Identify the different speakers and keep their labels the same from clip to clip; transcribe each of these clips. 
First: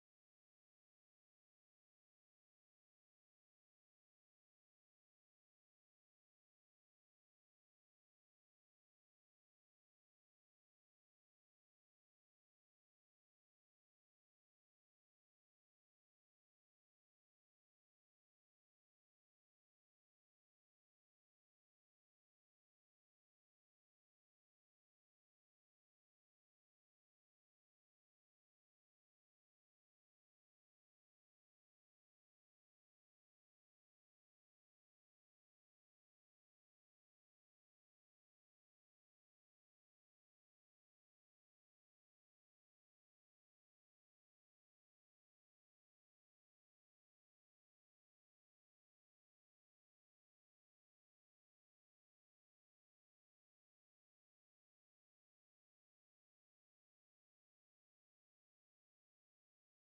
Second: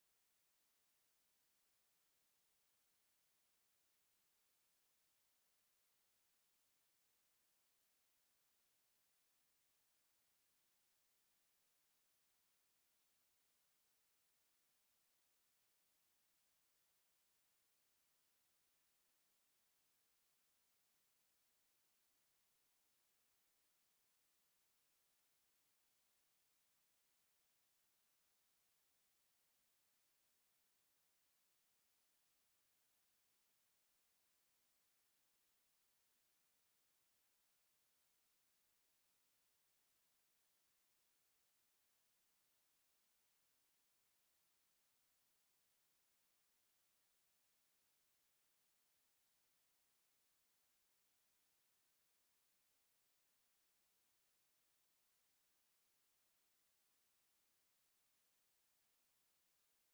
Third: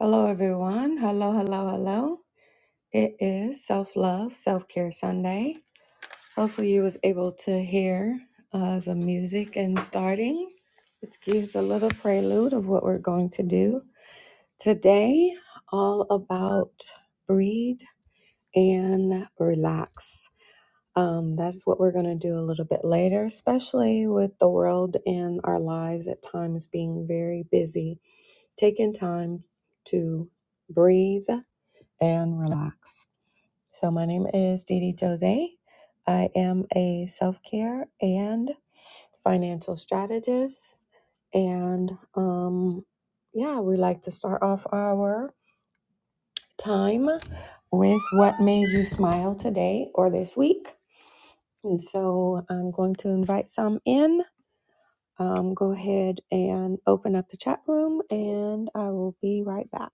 Speaker 1: Hello, everyone. Hello, hello, hello. It is Self Love, Self Care Sunday. Hopefully, you was able to hear uh, the music and starting. It gives a little prelude of what we're going to do today. All about breathe and relax. Um, that's what we're going to do a little bit later, especially with the world and our lives at times being very busy. Taking time to breathe and relax. So, my name is Didi Jose. I am a self care and financial strategist. And um, yeah, we like to start off our time with what made you smile today or this week. And so, I'm going to invite some in. Um, go ahead and open up the chat room, and I will be right back.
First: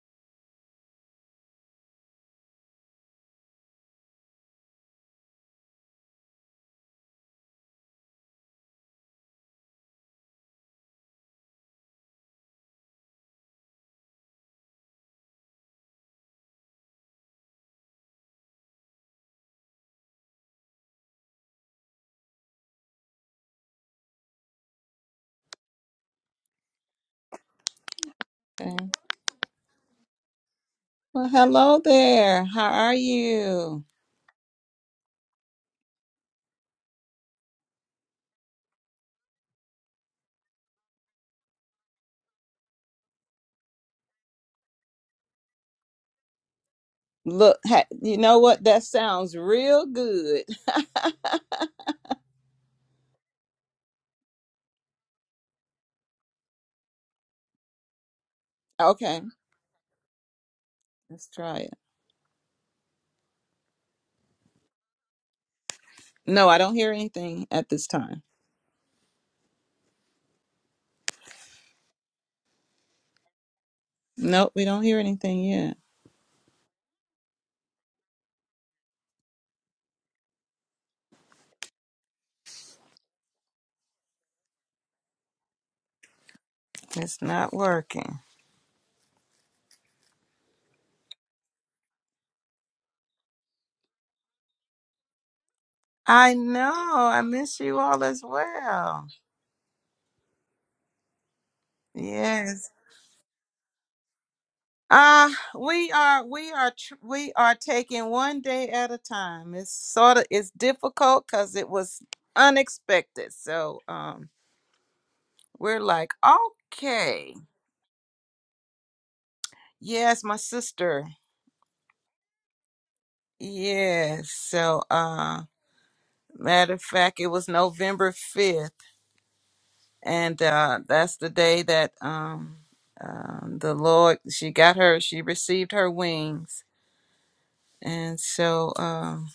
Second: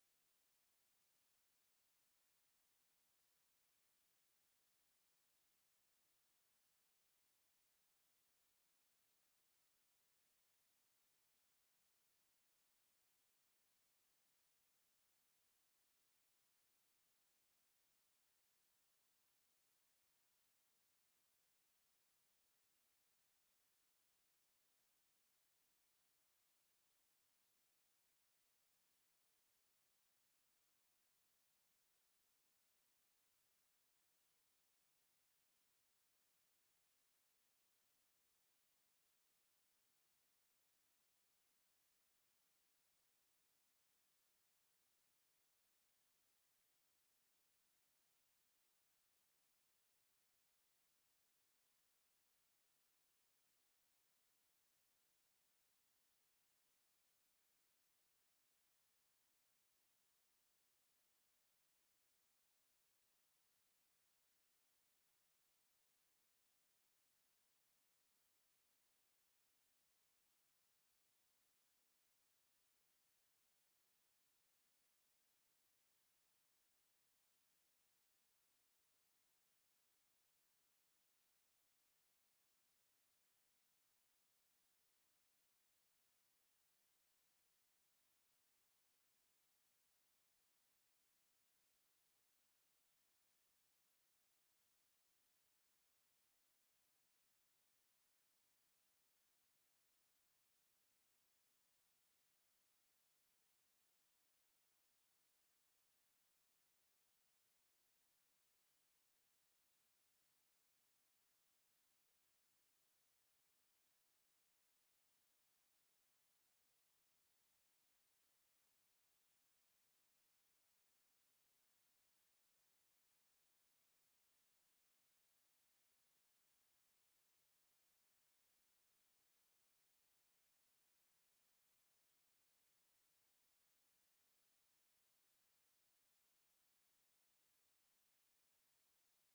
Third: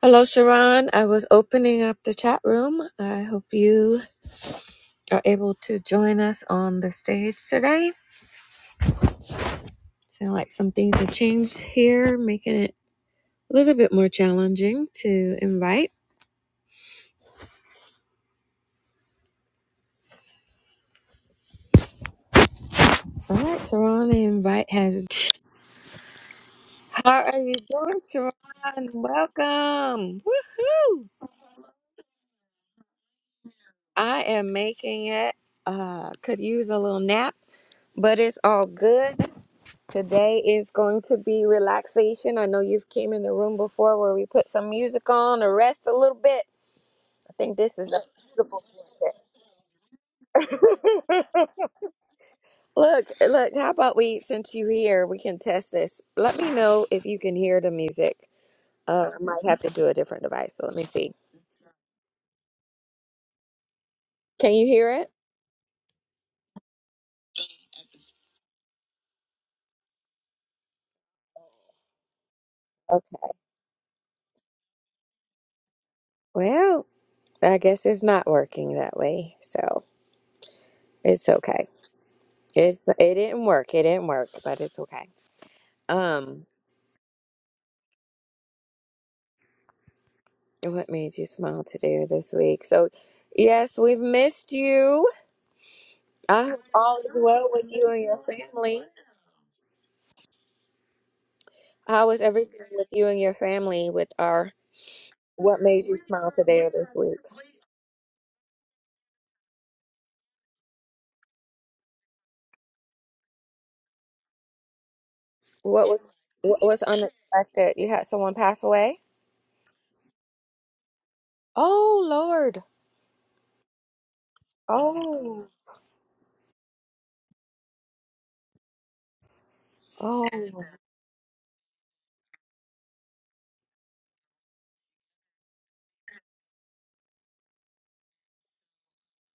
Speaker 1: Hello, Sharon. I was opening up the chat room. I hope you are able to join us on the stage today. Sound like some things have changed here, making it a little bit more challenging to invite. All right, Sharon, the invite has. How are you doing, Sharon?
Speaker 2: Okay.
Speaker 1: Welcome. Woohoo!
Speaker 2: Well, hello there. How are you?
Speaker 1: I am making it. Uh, could use a little nap, but it's all good. Today is going to be relaxation. I know you've came in the room before where we put some music on to rest a little bit. I think
Speaker 2: Look,
Speaker 1: this
Speaker 2: ha-
Speaker 1: is a
Speaker 2: you know what?
Speaker 1: beautiful.
Speaker 2: That sounds real good.
Speaker 1: Look, look, how about we, since you here, we can test this. Let me know if you can hear the music. Uh,
Speaker 2: Okay,
Speaker 1: I might have to do a different device, so let me see.
Speaker 2: let's try it.
Speaker 1: Can you hear it?
Speaker 2: No, I don't hear anything at this time.
Speaker 1: Okay.
Speaker 2: Nope, we don't hear anything yet.
Speaker 1: Well, I guess it's not working that way, so it's okay. It's it didn't work. It didn't work, but it's okay. Um,
Speaker 2: It's not working.
Speaker 1: what made you smile today or this week? So, yes, we've missed you.
Speaker 2: I
Speaker 1: I hope
Speaker 2: know.
Speaker 1: all is
Speaker 2: I
Speaker 1: well
Speaker 2: miss
Speaker 1: with
Speaker 2: you
Speaker 1: you and
Speaker 2: all
Speaker 1: your
Speaker 2: as
Speaker 1: family.
Speaker 2: well.
Speaker 1: How is everything
Speaker 2: Yes.
Speaker 1: with you and your family with our?
Speaker 2: Uh,
Speaker 1: What made
Speaker 2: we
Speaker 1: you
Speaker 2: are
Speaker 1: smile
Speaker 2: we
Speaker 1: today or
Speaker 2: are
Speaker 1: this
Speaker 2: tr-
Speaker 1: week?
Speaker 2: we are taking one day at a time. It's sort of it's difficult cuz it was unexpected. So, um we're
Speaker 1: What was
Speaker 2: like,
Speaker 1: what was
Speaker 2: okay.
Speaker 1: unexpected? You had someone pass away?
Speaker 2: Yes, my sister.
Speaker 1: Oh Lord.
Speaker 2: Yes. So, uh,
Speaker 1: Oh,
Speaker 2: matter of fact, it was November 5th.
Speaker 1: Oh,
Speaker 2: And, uh, that's the day that, um, um, the Lord, she got her, she received her wings. And so, um,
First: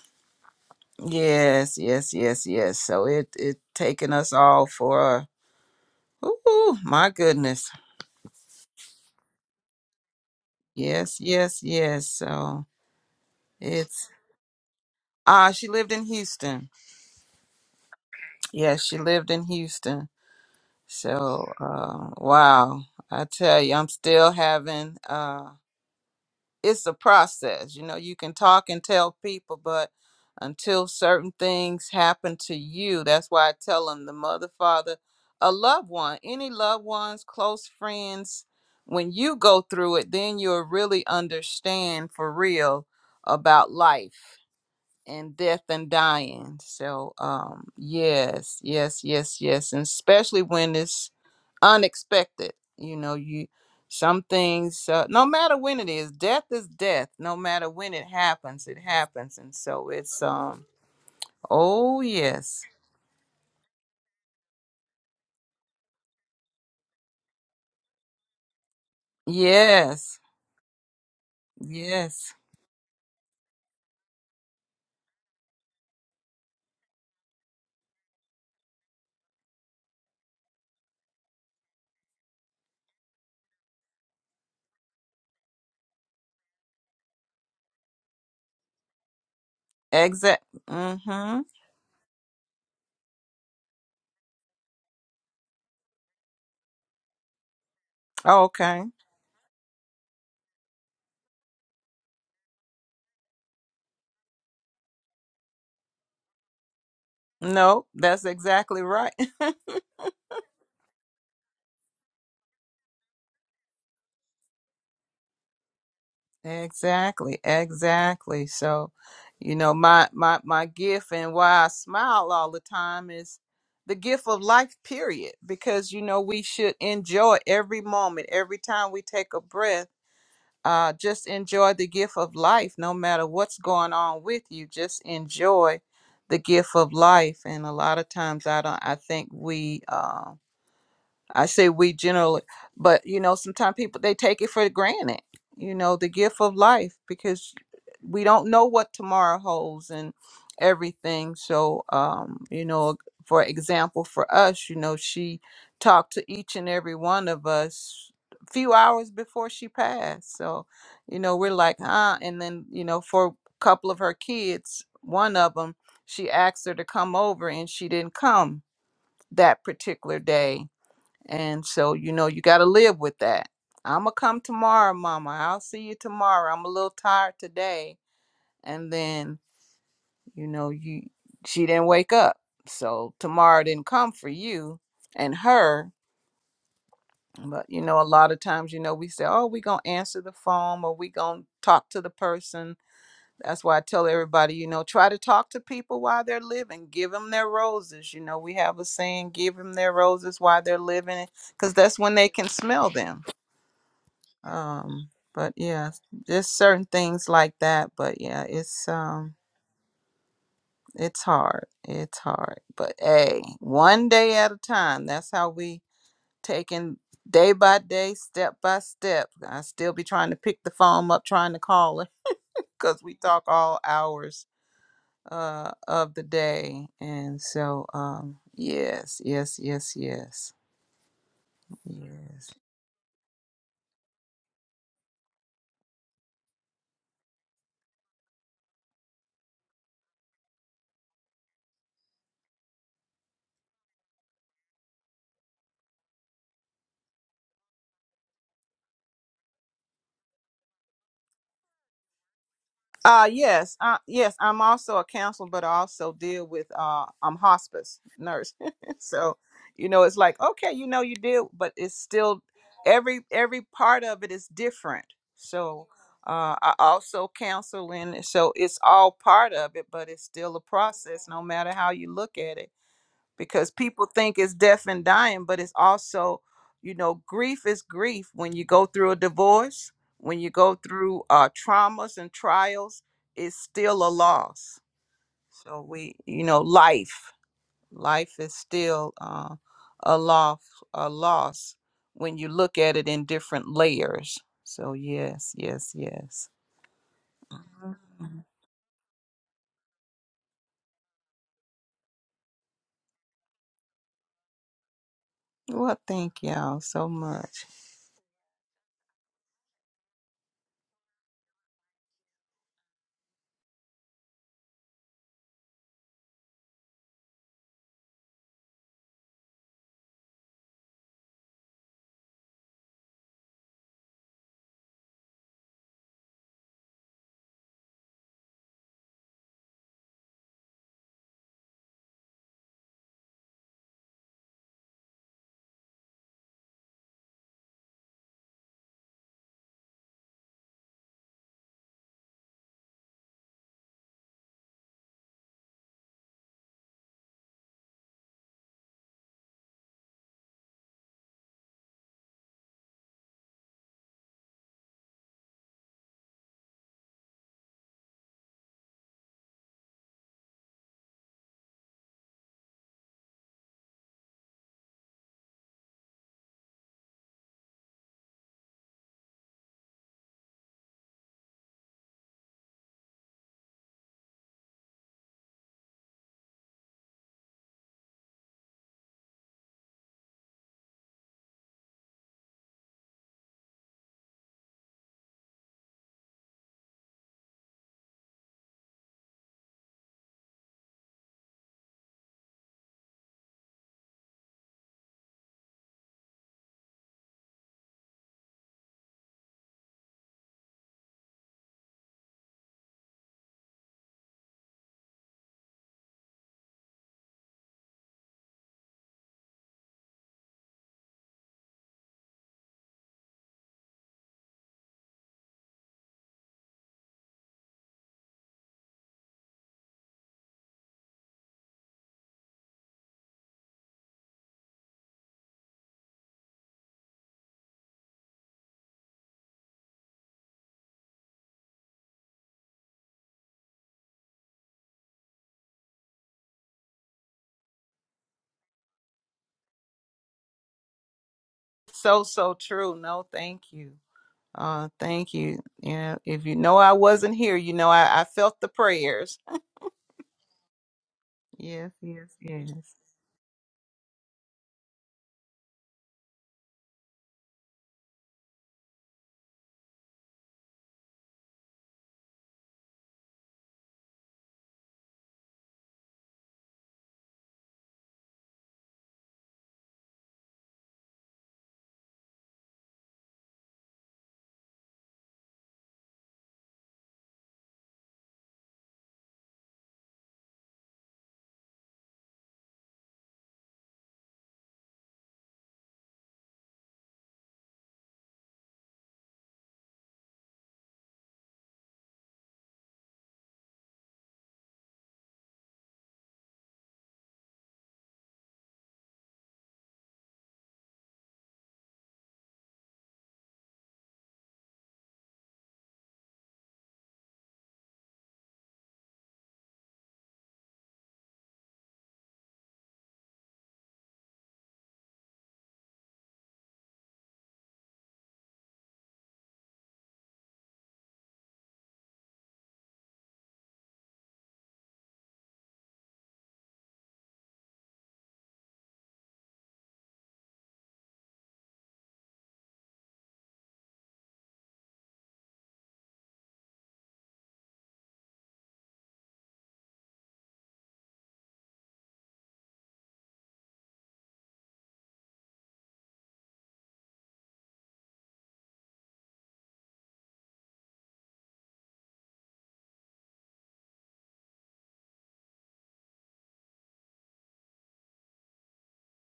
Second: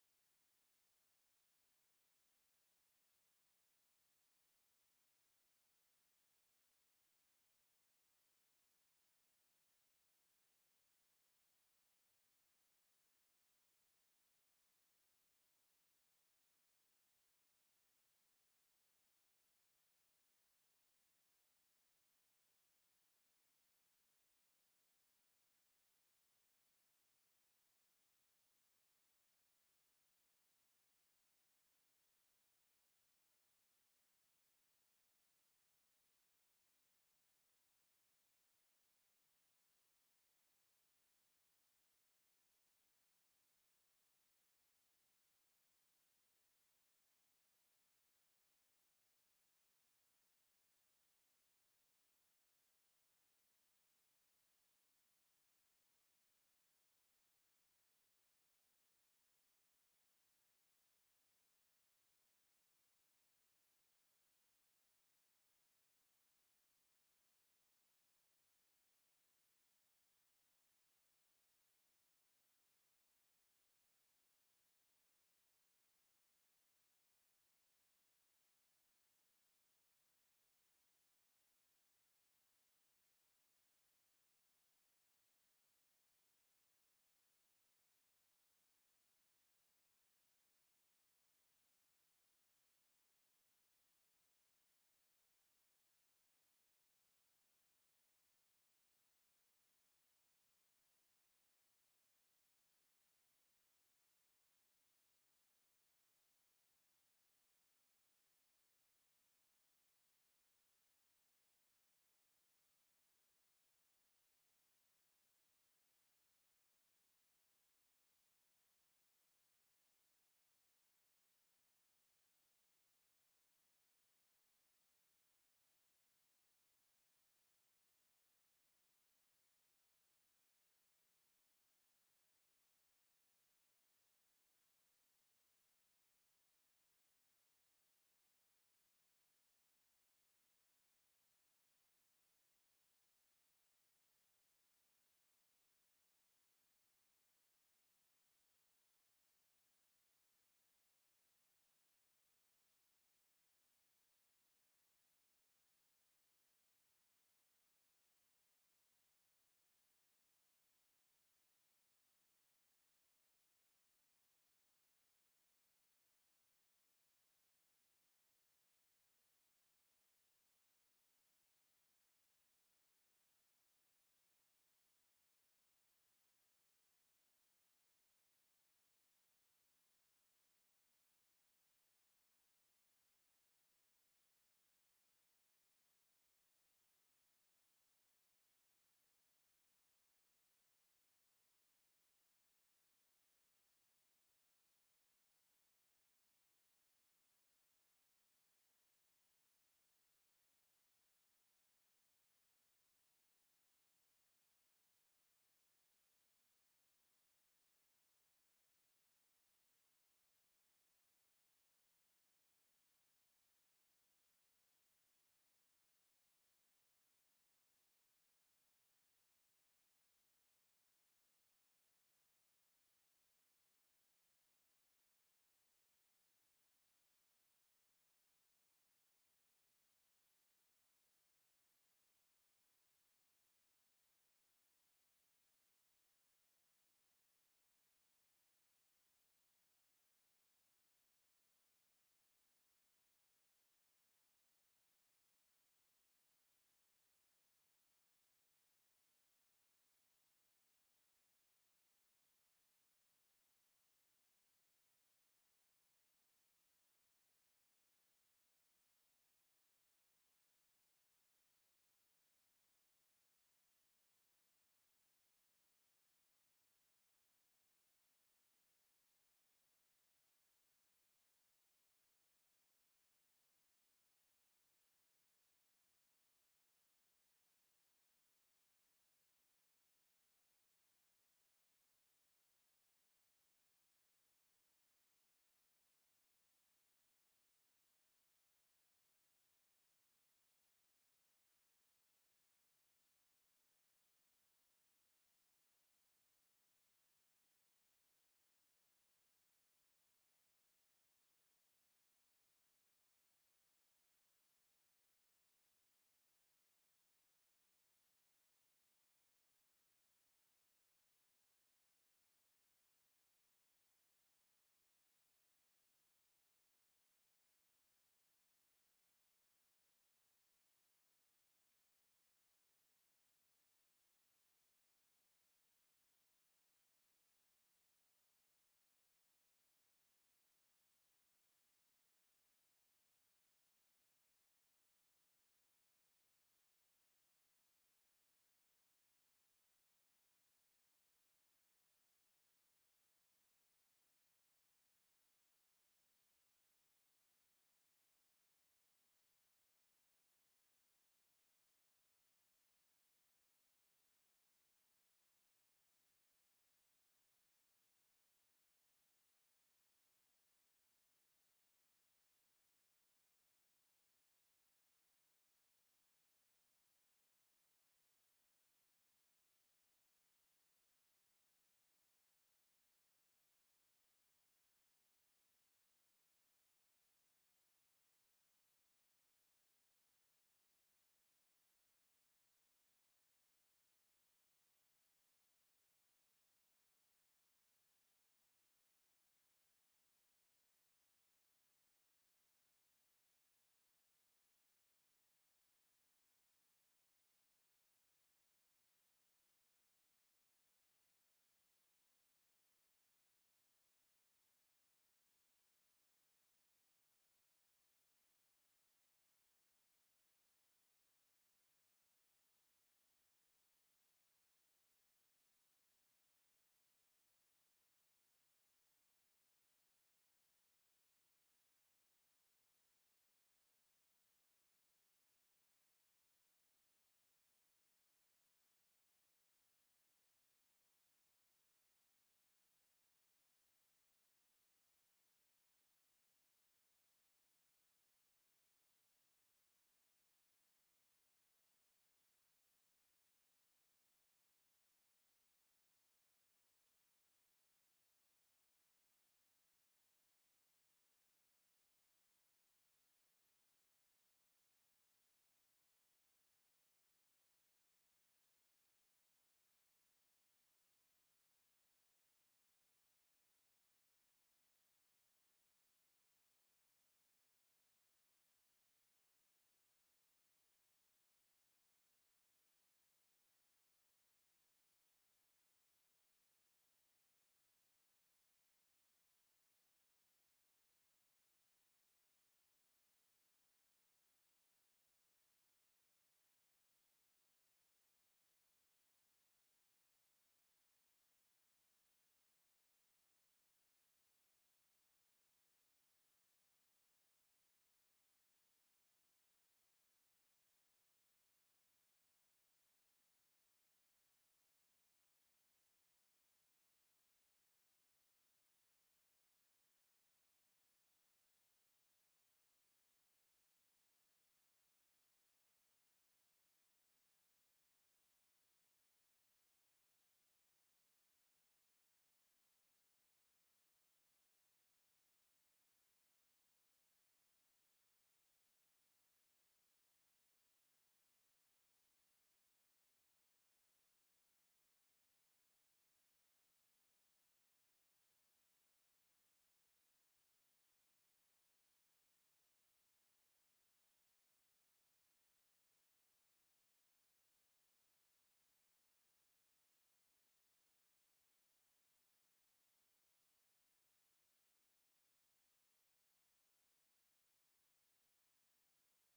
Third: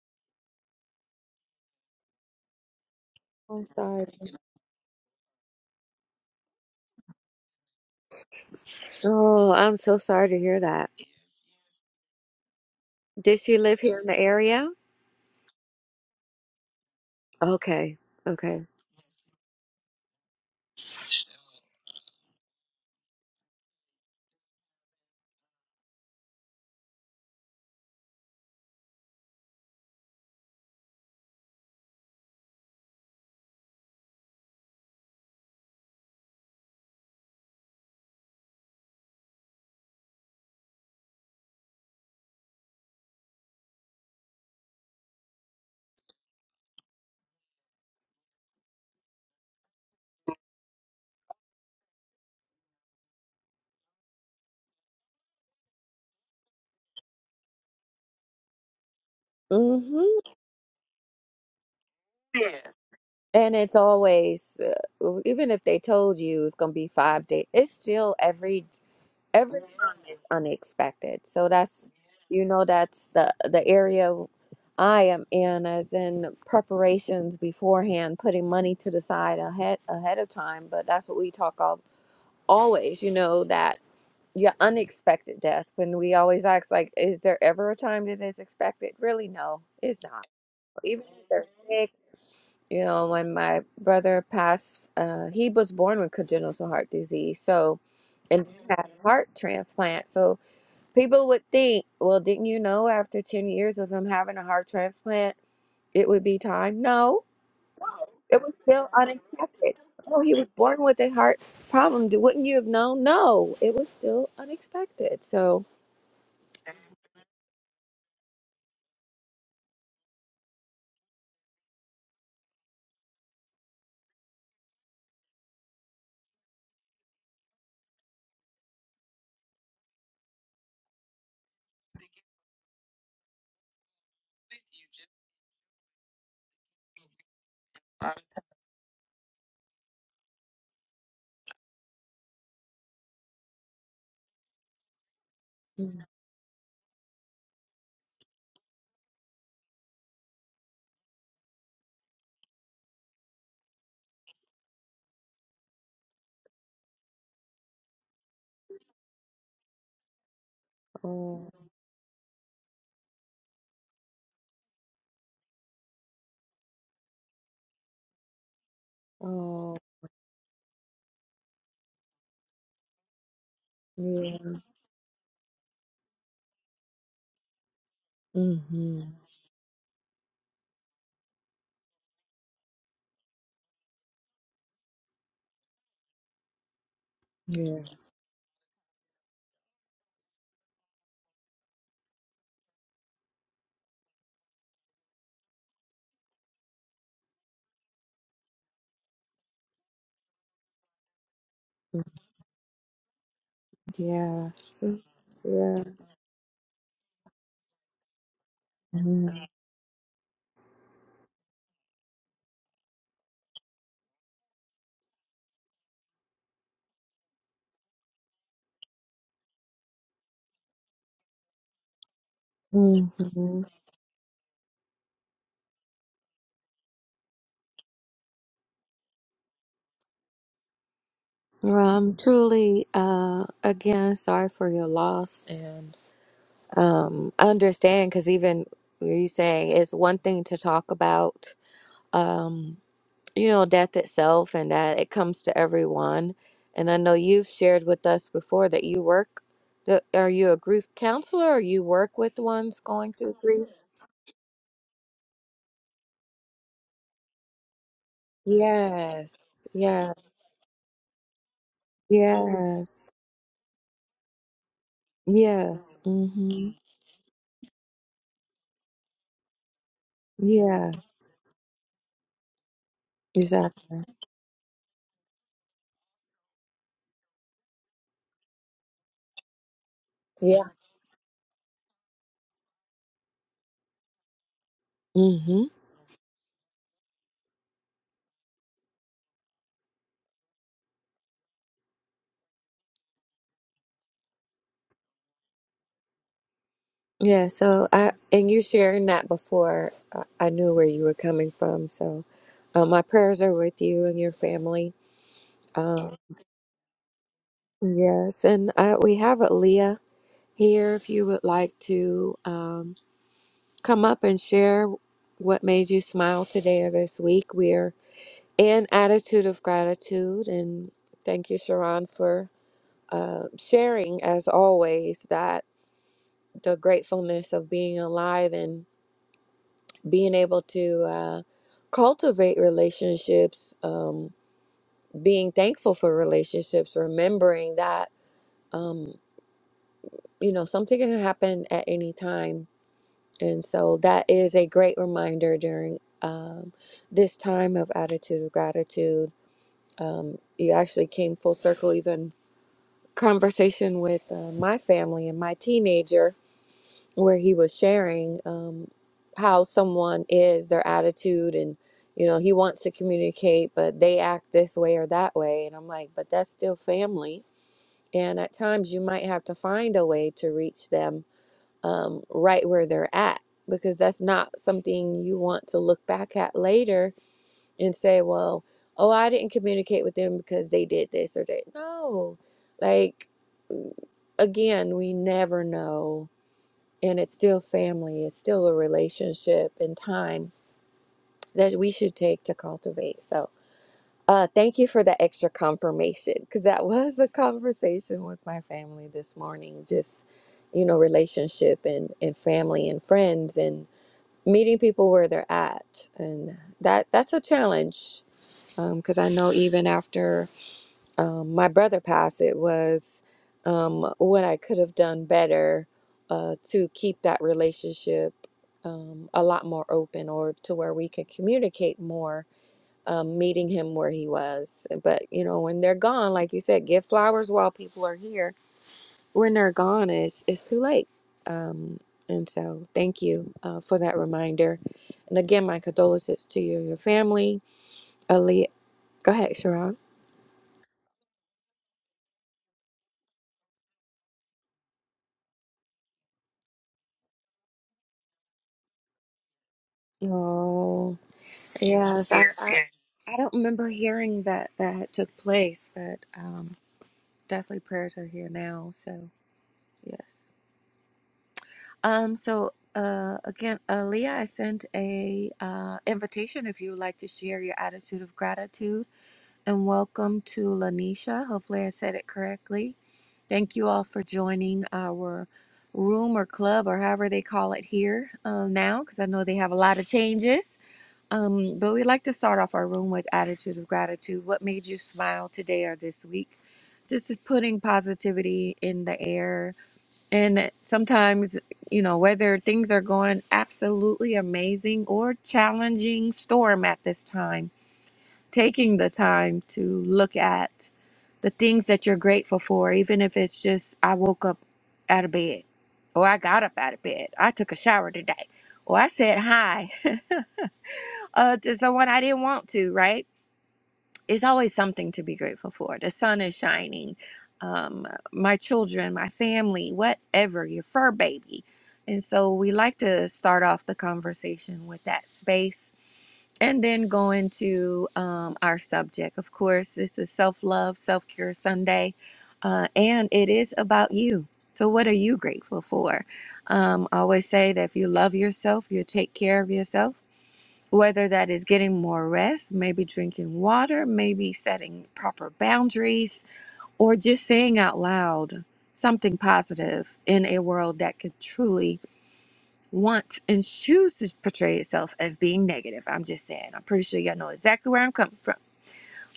Speaker 2: yes, yes, yes, yes. So it, it
Speaker 1: I'm sorry.
Speaker 2: taken us all for, a, ooh, my goodness.
Speaker 1: Oh, I'm so sorry to hear that.
Speaker 2: Yes, yes, yes. So
Speaker 1: Did she live here in
Speaker 2: it's,
Speaker 1: the area?
Speaker 2: ah, she lived in Houston.
Speaker 1: Okay. Okay.
Speaker 2: Yes, she lived in Houston. So, uh, wow, I tell you, I'm still having. Uh, it's a process, you know. You can talk and tell people, but until certain things happen to you, that's why I tell them the mother, father, a loved one, any loved ones, close friends. When you go through it, then you'll really understand for real about life and death and dying. So um yes, yes, yes, yes. And especially when it's unexpected. You know, you some things uh, no matter when it is, death is death. No matter when it happens, it happens. And so
Speaker 1: Mm-hmm.
Speaker 2: it's um oh yes.
Speaker 1: And it's always, uh, even if they told you it's gonna be five days, it's still every. Every time
Speaker 2: Yes.
Speaker 1: is unexpected. So that's,
Speaker 2: Yes.
Speaker 1: you know, that's the the area I am in, as in preparations beforehand, putting money to the side ahead ahead of time. But that's what we talk of always, you know, that your unexpected death. When we always ask, like, is there ever a time that is expected? Really, no, it's not.
Speaker 2: Exact.
Speaker 1: Even if
Speaker 2: Mhm.
Speaker 1: they're sick, you know, when my brother passed, uh, he was born with congenital heart disease, so and he
Speaker 2: Okay.
Speaker 1: had a heart transplant. So People would think, well, didn't you know after 10 years of him having a heart transplant, it would be time? No,
Speaker 2: No, that's
Speaker 1: it was
Speaker 2: exactly
Speaker 1: still
Speaker 2: right.
Speaker 1: unexpected. Oh, he was born with a heart problem. Do- Wouldn't you have known? No, it was still unexpected. So,
Speaker 2: Exactly, exactly. So, you know, my my my gift and why I smile all the time is the gift of life period because you know we should enjoy every moment, every time we take a breath. Uh just enjoy the gift of life no matter what's going on with you. Just enjoy the gift of life and a lot of times I don't I think we um I say we generally, but you know, sometimes people they take it for granted. You know,
Speaker 1: Mm.
Speaker 2: the gift of life because we don't know what tomorrow holds and everything. So, um, you know, for example, for us, you know, she talked to each and every one of us few hours before she passed. So, you know,
Speaker 1: oh,
Speaker 2: we're like, huh? And then, you know, for a couple of her kids, one of them, she asked her to come over and she didn't come that
Speaker 1: oh,
Speaker 2: particular day and so, you know, you got to live with that. I'm going to come
Speaker 1: yeah,
Speaker 2: tomorrow, mama. I'll see you tomorrow. I'm a little tired today. And
Speaker 1: mm-hmm,
Speaker 2: then, you know, you she didn't wake up. So, tomorrow didn't come for you and her. But, you
Speaker 1: yeah,
Speaker 2: know, a lot of times, you know, we say, "Oh, we going to answer the phone or we going to talk to the person." That's why I tell everybody, you know, try to talk to people while they're living. Give them their roses. You know, we have a saying, "Give them their roses while they're living," because that's when they can smell them
Speaker 1: yeah, so-
Speaker 2: um but
Speaker 1: yeah.
Speaker 2: yeah just certain things like that but yeah it's um
Speaker 1: Mm-hmm.
Speaker 2: it's hard it's hard but hey one day at a time that's how we taking day by day step by step i still be trying to pick the phone up trying to call her because we talk
Speaker 1: Well,
Speaker 2: all hours uh of the day and so um yes yes yes yes
Speaker 1: I'm
Speaker 2: yes
Speaker 1: truly, uh, again, sorry for your loss um I understand because even you saying it's one thing to talk about um you know death itself and that it comes to everyone and I know you've shared with us before that you work that are you a grief counselor or you work with ones going
Speaker 2: Uh
Speaker 1: through grief
Speaker 2: yes, uh, yes. I'm also a counselor, but I also deal with uh, I'm hospice nurse.
Speaker 1: yes
Speaker 2: so, you know,
Speaker 1: yes
Speaker 2: it's like okay, you know, you deal, but it's still
Speaker 1: yes
Speaker 2: every every part of it is different. So,
Speaker 1: yes
Speaker 2: uh,
Speaker 1: mm-hmm
Speaker 2: I also counsel, and so it's all part of it, but it's still a
Speaker 1: yeah
Speaker 2: process, no matter how you look at it because
Speaker 1: exactly
Speaker 2: people think it's death and dying, but it's also, you know, grief is grief when you go through a divorce, when you
Speaker 1: yeah
Speaker 2: go through uh, traumas and trials, it's still a loss. So we, you know, life, life is still uh, a loss, a loss when you look at it in different layers. So yes, yes, yes.
Speaker 1: Yeah, so I and you sharing that before I I knew where you were coming from. So uh, my prayers are with you and your family.
Speaker 2: Well,
Speaker 1: Um,
Speaker 2: thank y'all so much.
Speaker 1: yes, and uh, we have Leah here. If you would like to um, come up and share what made you smile today or this week, we're in attitude of gratitude, and thank you, Sharon, for uh, sharing as always that the gratefulness of being alive being able to uh, cultivate relationships, um, being thankful for relationships, remembering that, um, you know, something can happen at any time. And so that is a great reminder during um, this time of attitude of gratitude. Um, you actually came full circle, even conversation with uh, my family and my teenager. where he was sharing um, how someone is, their attitude, and you know he wants to communicate, but they act this way or that way, and I'm like, but that's still family, and at times you might have to find a way to reach them um, right where they're at because that's not something you want to look back at later and say, well, oh, I didn't communicate with them because they did this or they no, like again, we never know and it's still family it's still a relationship and time that we should take to cultivate so uh thank you for the extra confirmation because that was a conversation with my family this morning just you know relationship and and family and friends and meeting people where they're at and that that's a challenge because i know even after um, my brother passed, it was um, what I could have done better uh, to keep that relationship um, a lot more open or to where we could communicate more, um, meeting him where he was. But, you know, when they're gone, like you said, give flowers while people are here. When they're gone, it's, it's too late. Um, and so, thank you uh, for that reminder. And again, my condolences to you and your family. Ali, go ahead, Sharon.
Speaker 2: So so true. No, thank you. Uh, thank you. Yeah, if you know I wasn't here, you know I, I felt the prayers.
Speaker 1: Oh.
Speaker 2: Yes, yes,
Speaker 1: Yes, I,
Speaker 2: yes.
Speaker 1: I, I don't remember hearing that that took place, but um, definitely prayers are here now. So yes. Um. So uh, again, uh, Leah, I sent a uh, invitation if you would like to share your attitude of gratitude and welcome to Lanisha. Hopefully, I said it correctly. Thank you all for joining our room or club or however they call it here uh, now, because I know they have a lot of changes. Um, but we like to start off our room with attitude of gratitude. What made you smile today or this week? Just is putting positivity in the air. And sometimes, you know, whether things are going absolutely amazing or challenging storm at this time, taking the time to look at the things that you're grateful for, even if it's just I woke up out of bed, or I got up out of bed, I took a shower today, or I said hi uh, to someone I didn't want to, right? It's always something to be grateful for. The sun is shining, um, my children, my family, whatever, your fur baby. And so we like to start off the conversation with that space and then go into um, our subject. Of course, this is Self Love, Self care Sunday, uh, and it is about you. So, what are you grateful for? Um, I always say that if you love yourself, you take care of yourself whether that is getting more rest, maybe drinking water, maybe setting proper boundaries, or just saying out loud something positive in a world that could truly want and choose to portray itself as being negative. I'm just saying. I'm pretty sure y'all know exactly where I'm coming from.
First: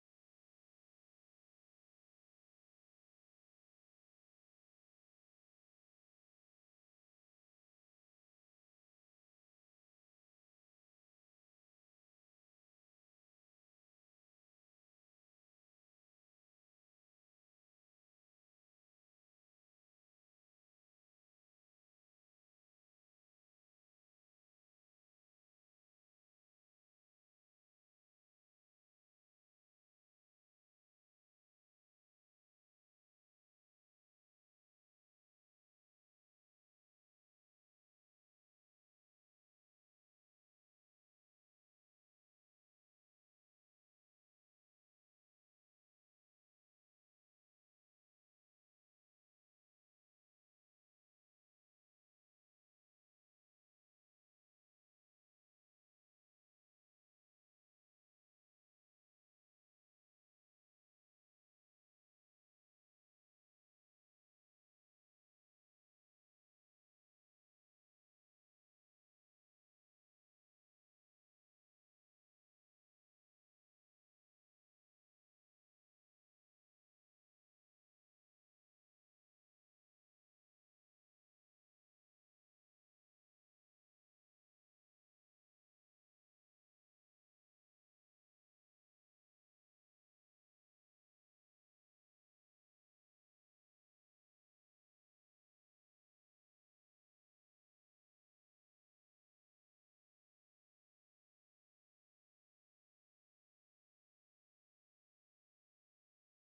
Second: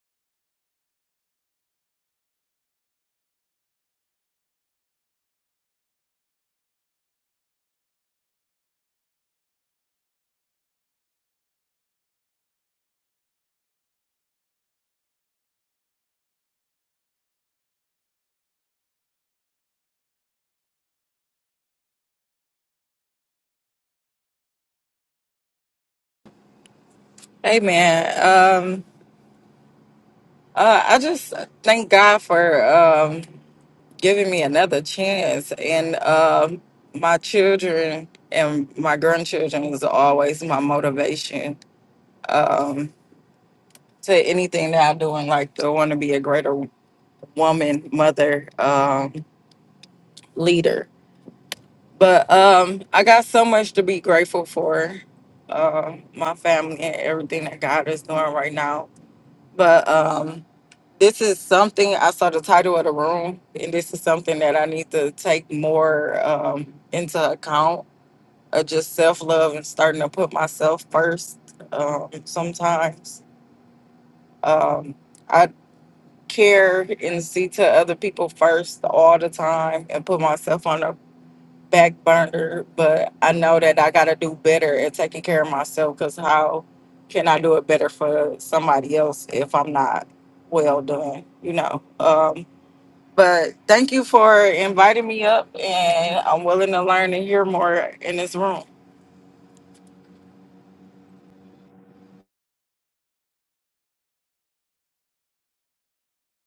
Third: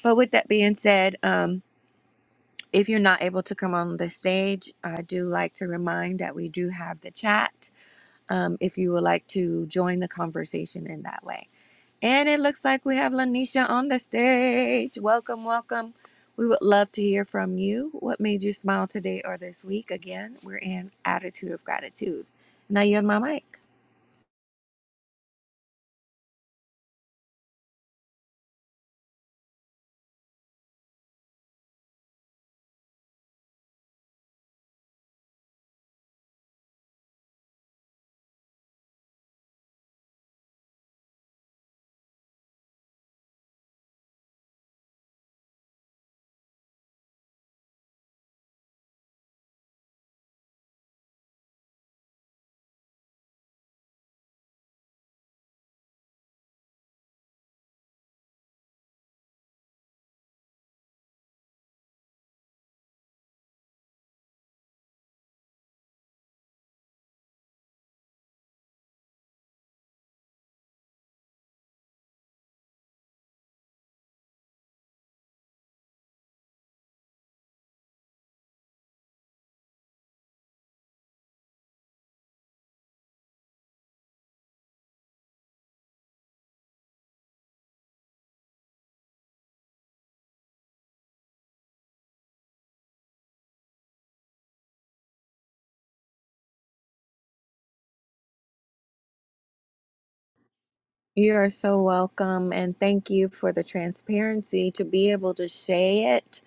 Speaker 1: But with that being said, um, if you're not able to come on the stage, I do like to remind that we do have the chat. Um, if you would like to join the conversation in that way. And it looks like we have Lanisha on the stage. Welcome, welcome. We would love to hear from you. What made you smile today or this week? Again, we're in attitude of gratitude. Now you're on my mic.
Speaker 3: Amen. Um, uh, I just thank God for um, giving me another chance. And um, my children and my grandchildren is always my motivation um, to anything that I do. And like, I want to be a greater woman, mother, um, leader. But um, I got so much to be grateful for uh, my family and everything that God is doing right now. But um, This is something I saw the title of the room, and this is something that I need to take more um, into account of just self love and starting to put myself first. Um, sometimes um, I care and see to other people first all the time and put myself on the back burner, but I know that I got to do better at taking care of myself because how can I do it better for somebody else if I'm not well done, you know? Um, but thank you for inviting me up, and I'm willing to learn and hear more in this room.
Speaker 1: You are so welcome, and thank you for the transparency to be able to say it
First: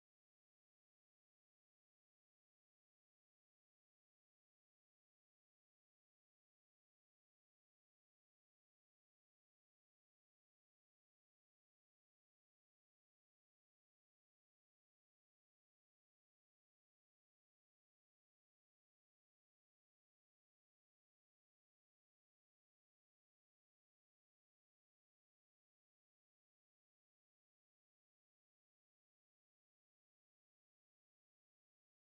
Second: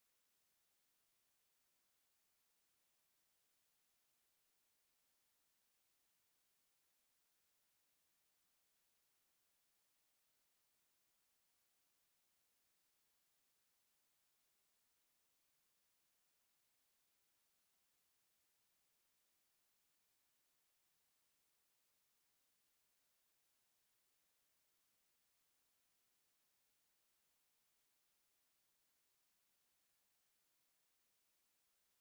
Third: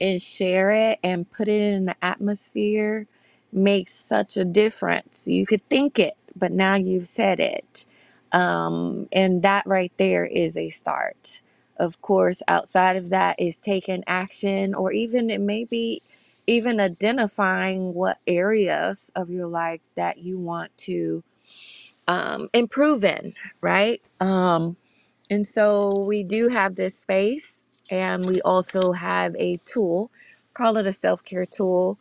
Speaker 1: and share it and put it in the atmosphere makes such a difference. You could think it, but now you've said it. Um, and that right there is a start. Of course, outside of that is taking action, or even it may be even identifying what areas of your life that you want to um, and proven, right? Um, and so we do have this space, and we also have a tool, call it a self care tool,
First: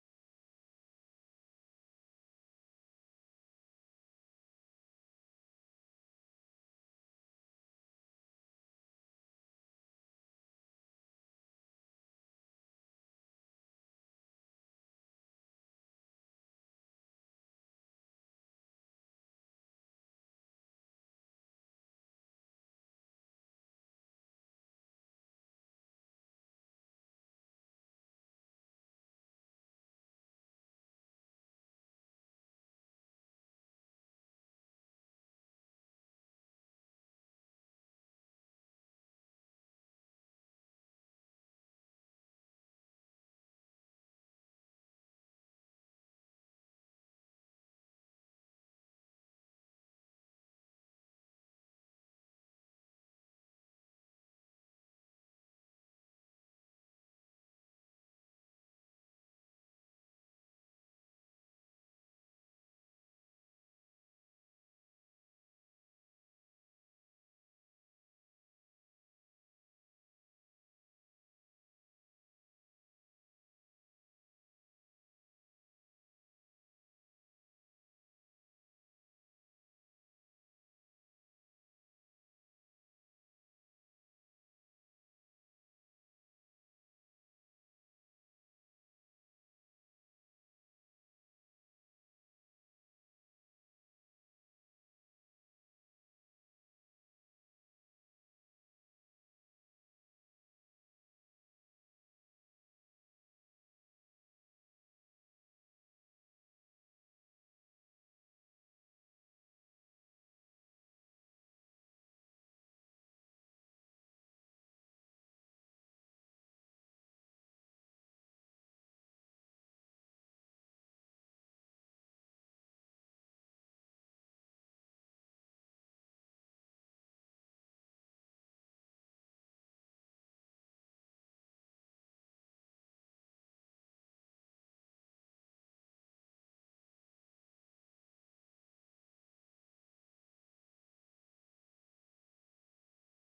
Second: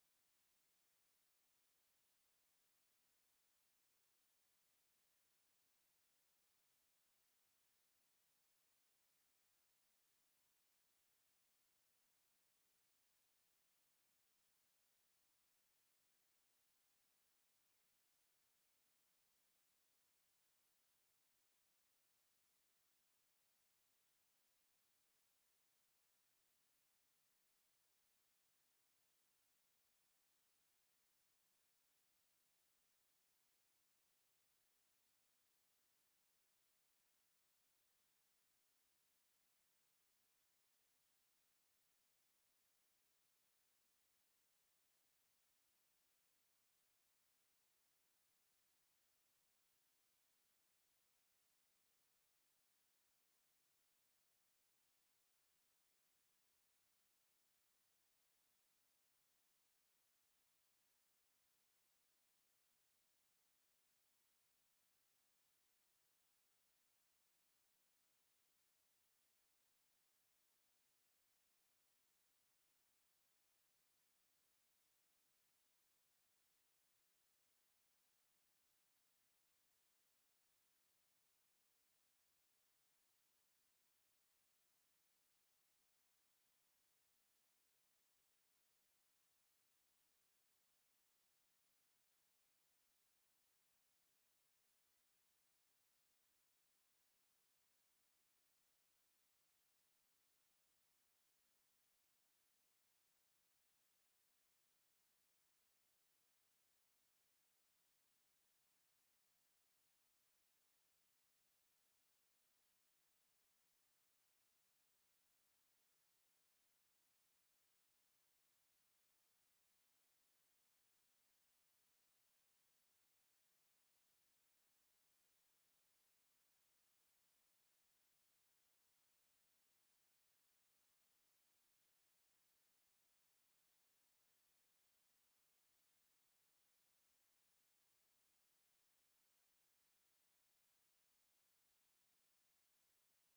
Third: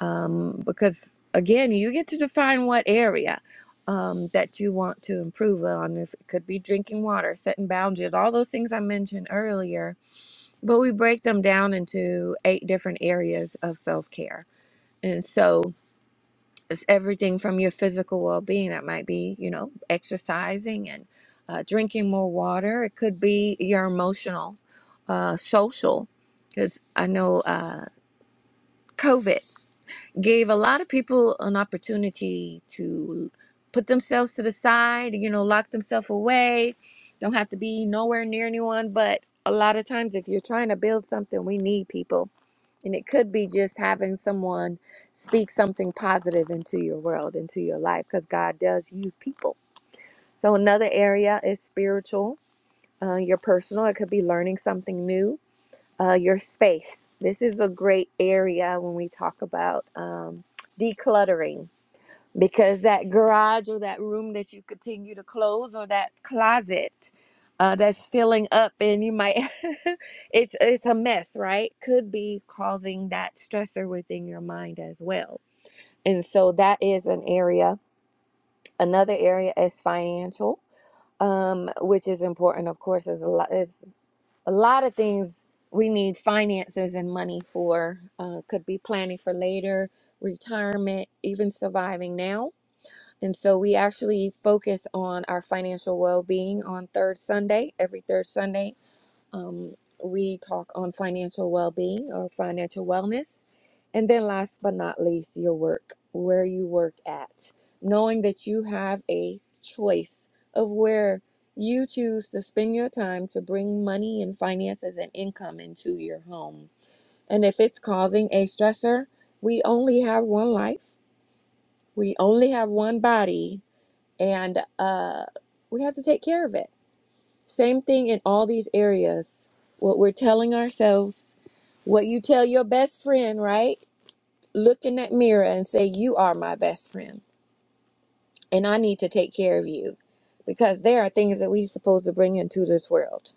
Speaker 1: um, because again, you get to define what area um, that you want to improve on. If it could be drinking water, setting boundaries, all those things I mentioned earlier, but we break them down into eight different areas of self care. And so it's everything from your physical well-being that might be you know exercising and uh, drinking more water it could be your emotional uh, social because i know uh, covid gave a lot of people an opportunity to put themselves to the side you know lock themselves away don't have to be nowhere near anyone but a lot of times if you're trying to build something we need people and it could be just having someone speak something positive into your world, into your life, because God does use people. So, another area is spiritual, uh, your personal. It could be learning something new, uh, your space. This is a great area when we talk about um, decluttering because that garage or that room that you continue to close or that closet uh, that's filling up and you might it's it's a mess right could be causing that stressor within your mind as well and so that is an area another area is financial um, which is important of course there's a lot there's a lot of things we need finances and money for uh, could be planning for later retirement even surviving now and so we actually focus on our financial well being on third Sunday. Every third Sunday, um, we talk on financial well being or financial wellness. And then, last but not least, your work, where you work at, knowing that you have a choice of where you choose to spend your time to bring money and finances and income into your home. And if it's causing a stressor, we only have one life, we only have one body, and uh, we have to take care of it. Same thing in all these areas. What we're telling ourselves, what you tell your best friend, right? Look in that mirror and say, You are my best friend, and I need to take care of you because there are things that we're supposed to bring into this world.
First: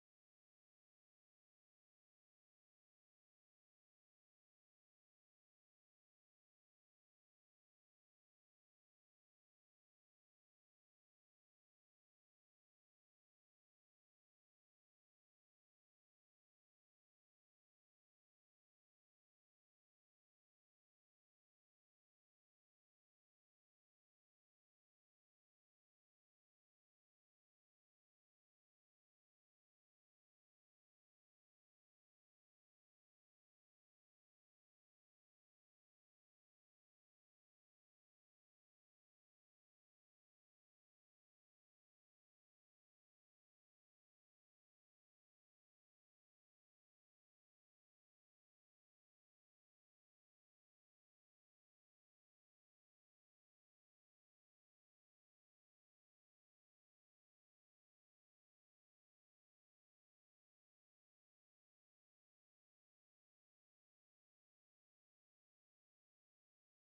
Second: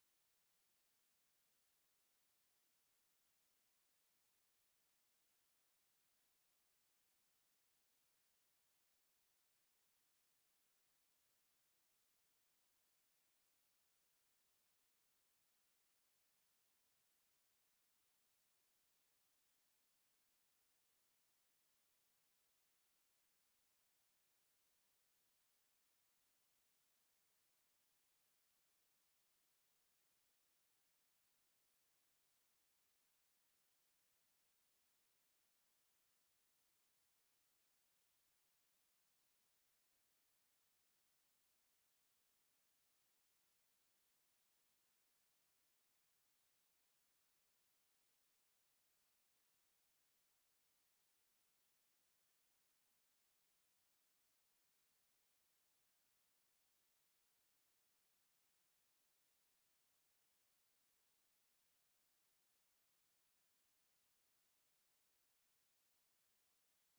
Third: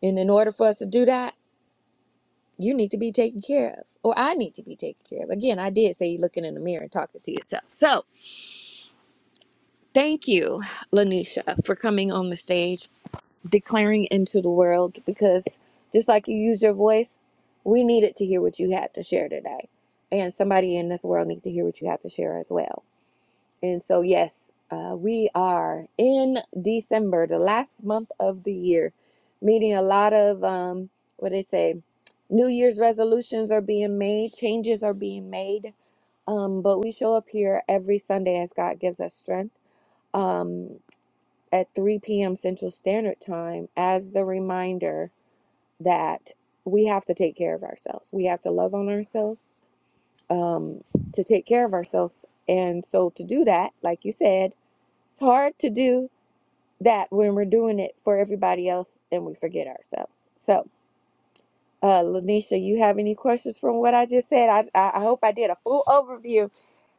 Speaker 1: And in order for us to do that, you need to be taken care of, or I need to be taken care of. Again, I did say looking in the mirror and talking to yourself. So, thank you, Lanisha, for coming on the stage declaring into the world because just like you use your voice, we needed to hear what you had to share today. And somebody in this world needs to hear what you have to share as well. And so, yes, uh, we are in December, the last month of the year, meeting a lot of um, what they say New Year's resolutions are being made, changes are being made. Um, but we show up here every Sunday as God gives us strength. Um, at 3 p.m. Central Standard Time as the reminder that we have to take care of ourselves. We have to love on ourselves um, to take care of ourselves. And so, to do that, like you said, it's hard to do that when we're doing it for everybody else and we forget ourselves. So, uh, Lanisha, you have any questions from what I just said? I, I I hope I did a full overview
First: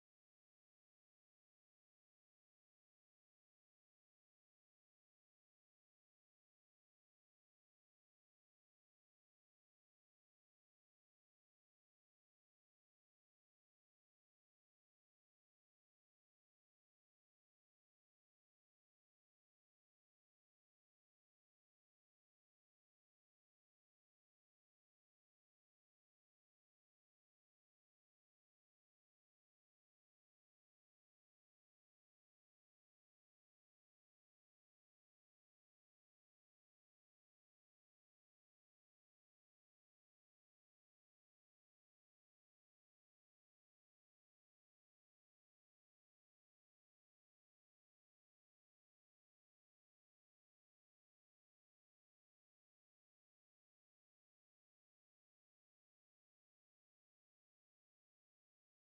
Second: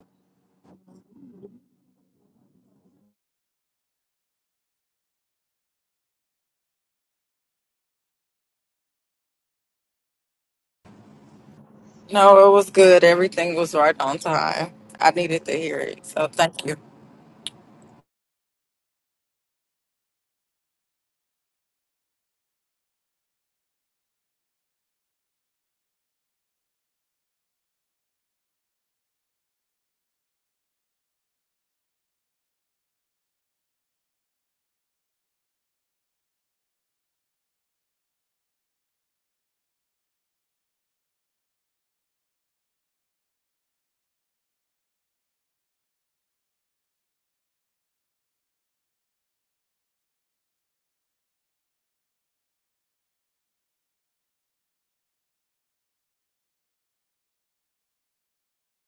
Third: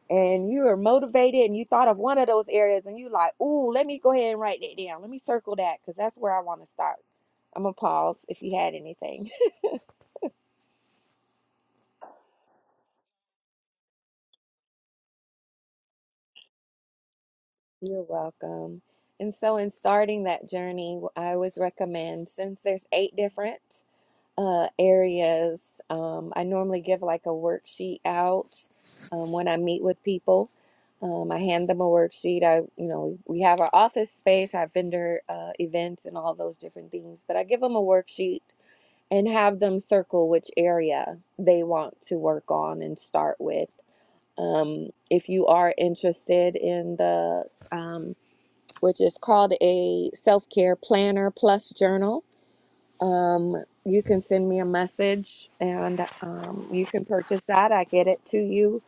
Speaker 1: and you are motivated and you thought of one of those areas and you like, ooh, let me go ahead and write that down. Let me circle that because that's where I want to start. I'm gonna pause if you had anything.
Speaker 3: No, it was good. Everything was right on time. I needed to hear it. So thank you.
Speaker 1: You're welcome. And so in starting that journey, I always recommend since there's eight different uh, areas, um, I normally give like a worksheet out um, when I meet with people. Um, I hand them a worksheet. I, you know, we have our office space, our vendor uh, events, and all those different things. But I give them a worksheet and have them circle which area they want to work on and start with. Um, if you are interested in the, um, which is called a self care planner plus journal, um, you can send me a message and um, you can purchase that. I get it to you.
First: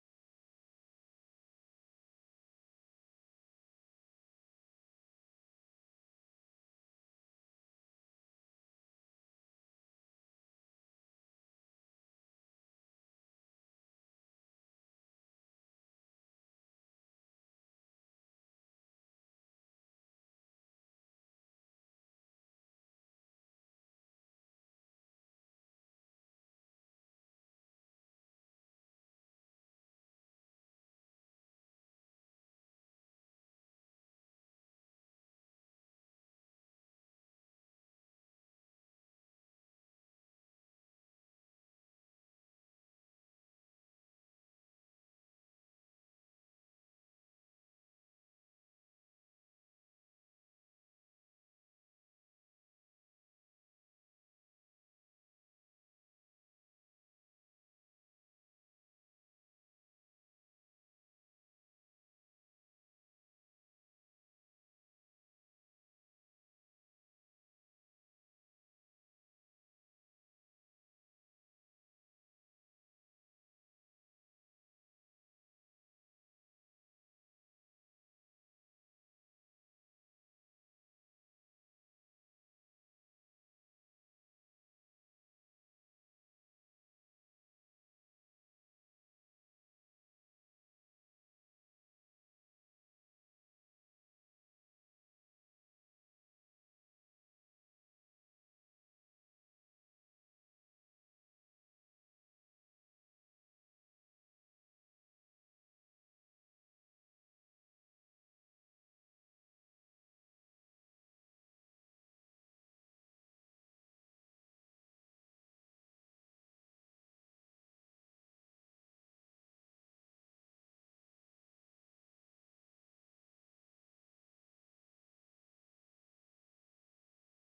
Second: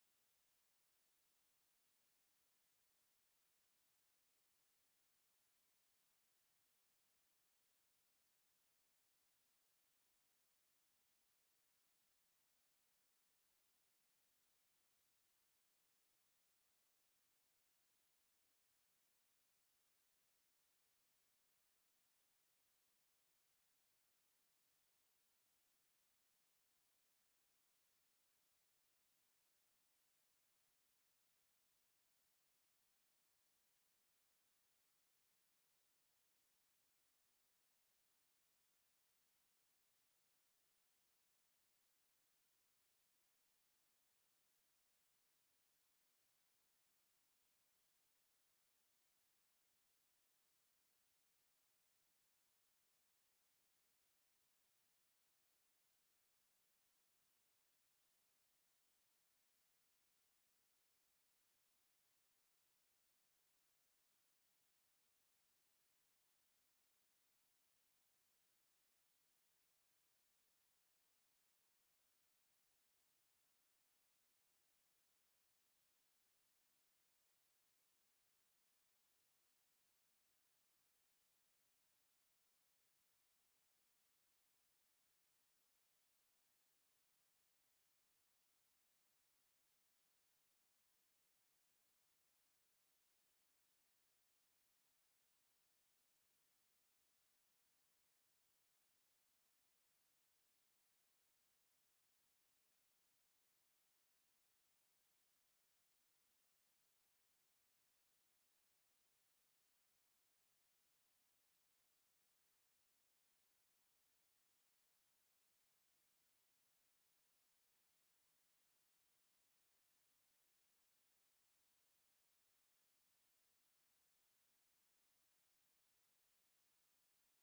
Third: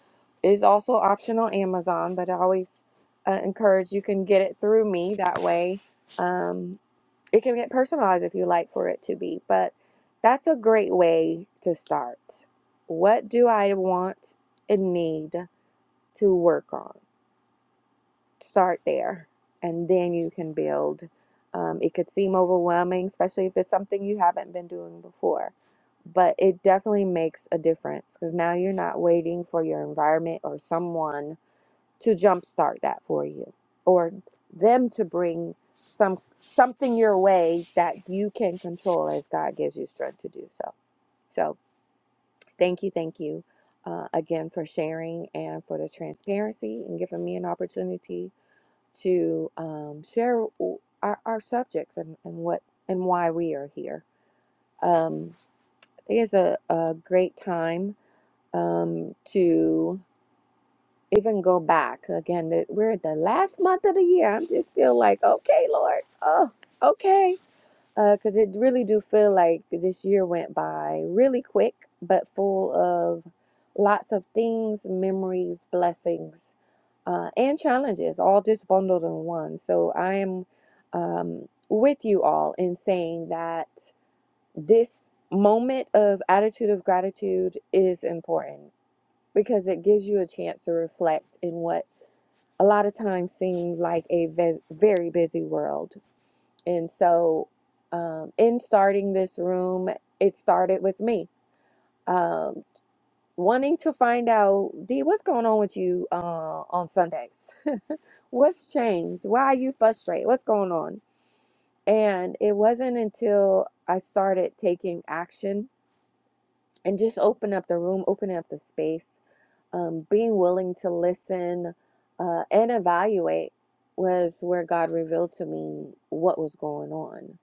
Speaker 1: Is also optional Amazon, but I always uh, encourage you can get it through me that way. Um, it can get personalized if you like for it to be, but that's a great way to start. What do I want and need to work on? Start there, and then you can build. Um, it could seem overwhelming, especially if it's something you haven't been doing before, but it definitely makes a difference because now you're not waiting for your environment or someone to jumpstart that for you or them to bring some something your way that you can control as God gives you strength to do so. So thank you, thank you uh, again for sharing and for the transparency and giving me an opportunity to um, share w- our, our subjects and, and what and why we are here. Um, I think it's a, a great time um, to even go back again. the- We're at the last month of the year. I'm just still like, okay, Lord, oh, okay, because it really do feel like this year went by really quick, but full of lots of things, memories, blessings, uh, and challenges, all just bundled in one. So I am um, with you all in saying that this moment of attitude of gratitude is important because it gives you a chance to reflect in what a lot of times seem like a ve- very busy world. And so, um, in starting this room, it started with me um, wanting to find out, D, what's going on with you uh, on Sundays? what's changed? Why are you frustrated? What's going on? And it wasn't until I started taking action and just open up the room, open up the space um, being willing to listen uh, and evaluate was where God revealed to me what was going on.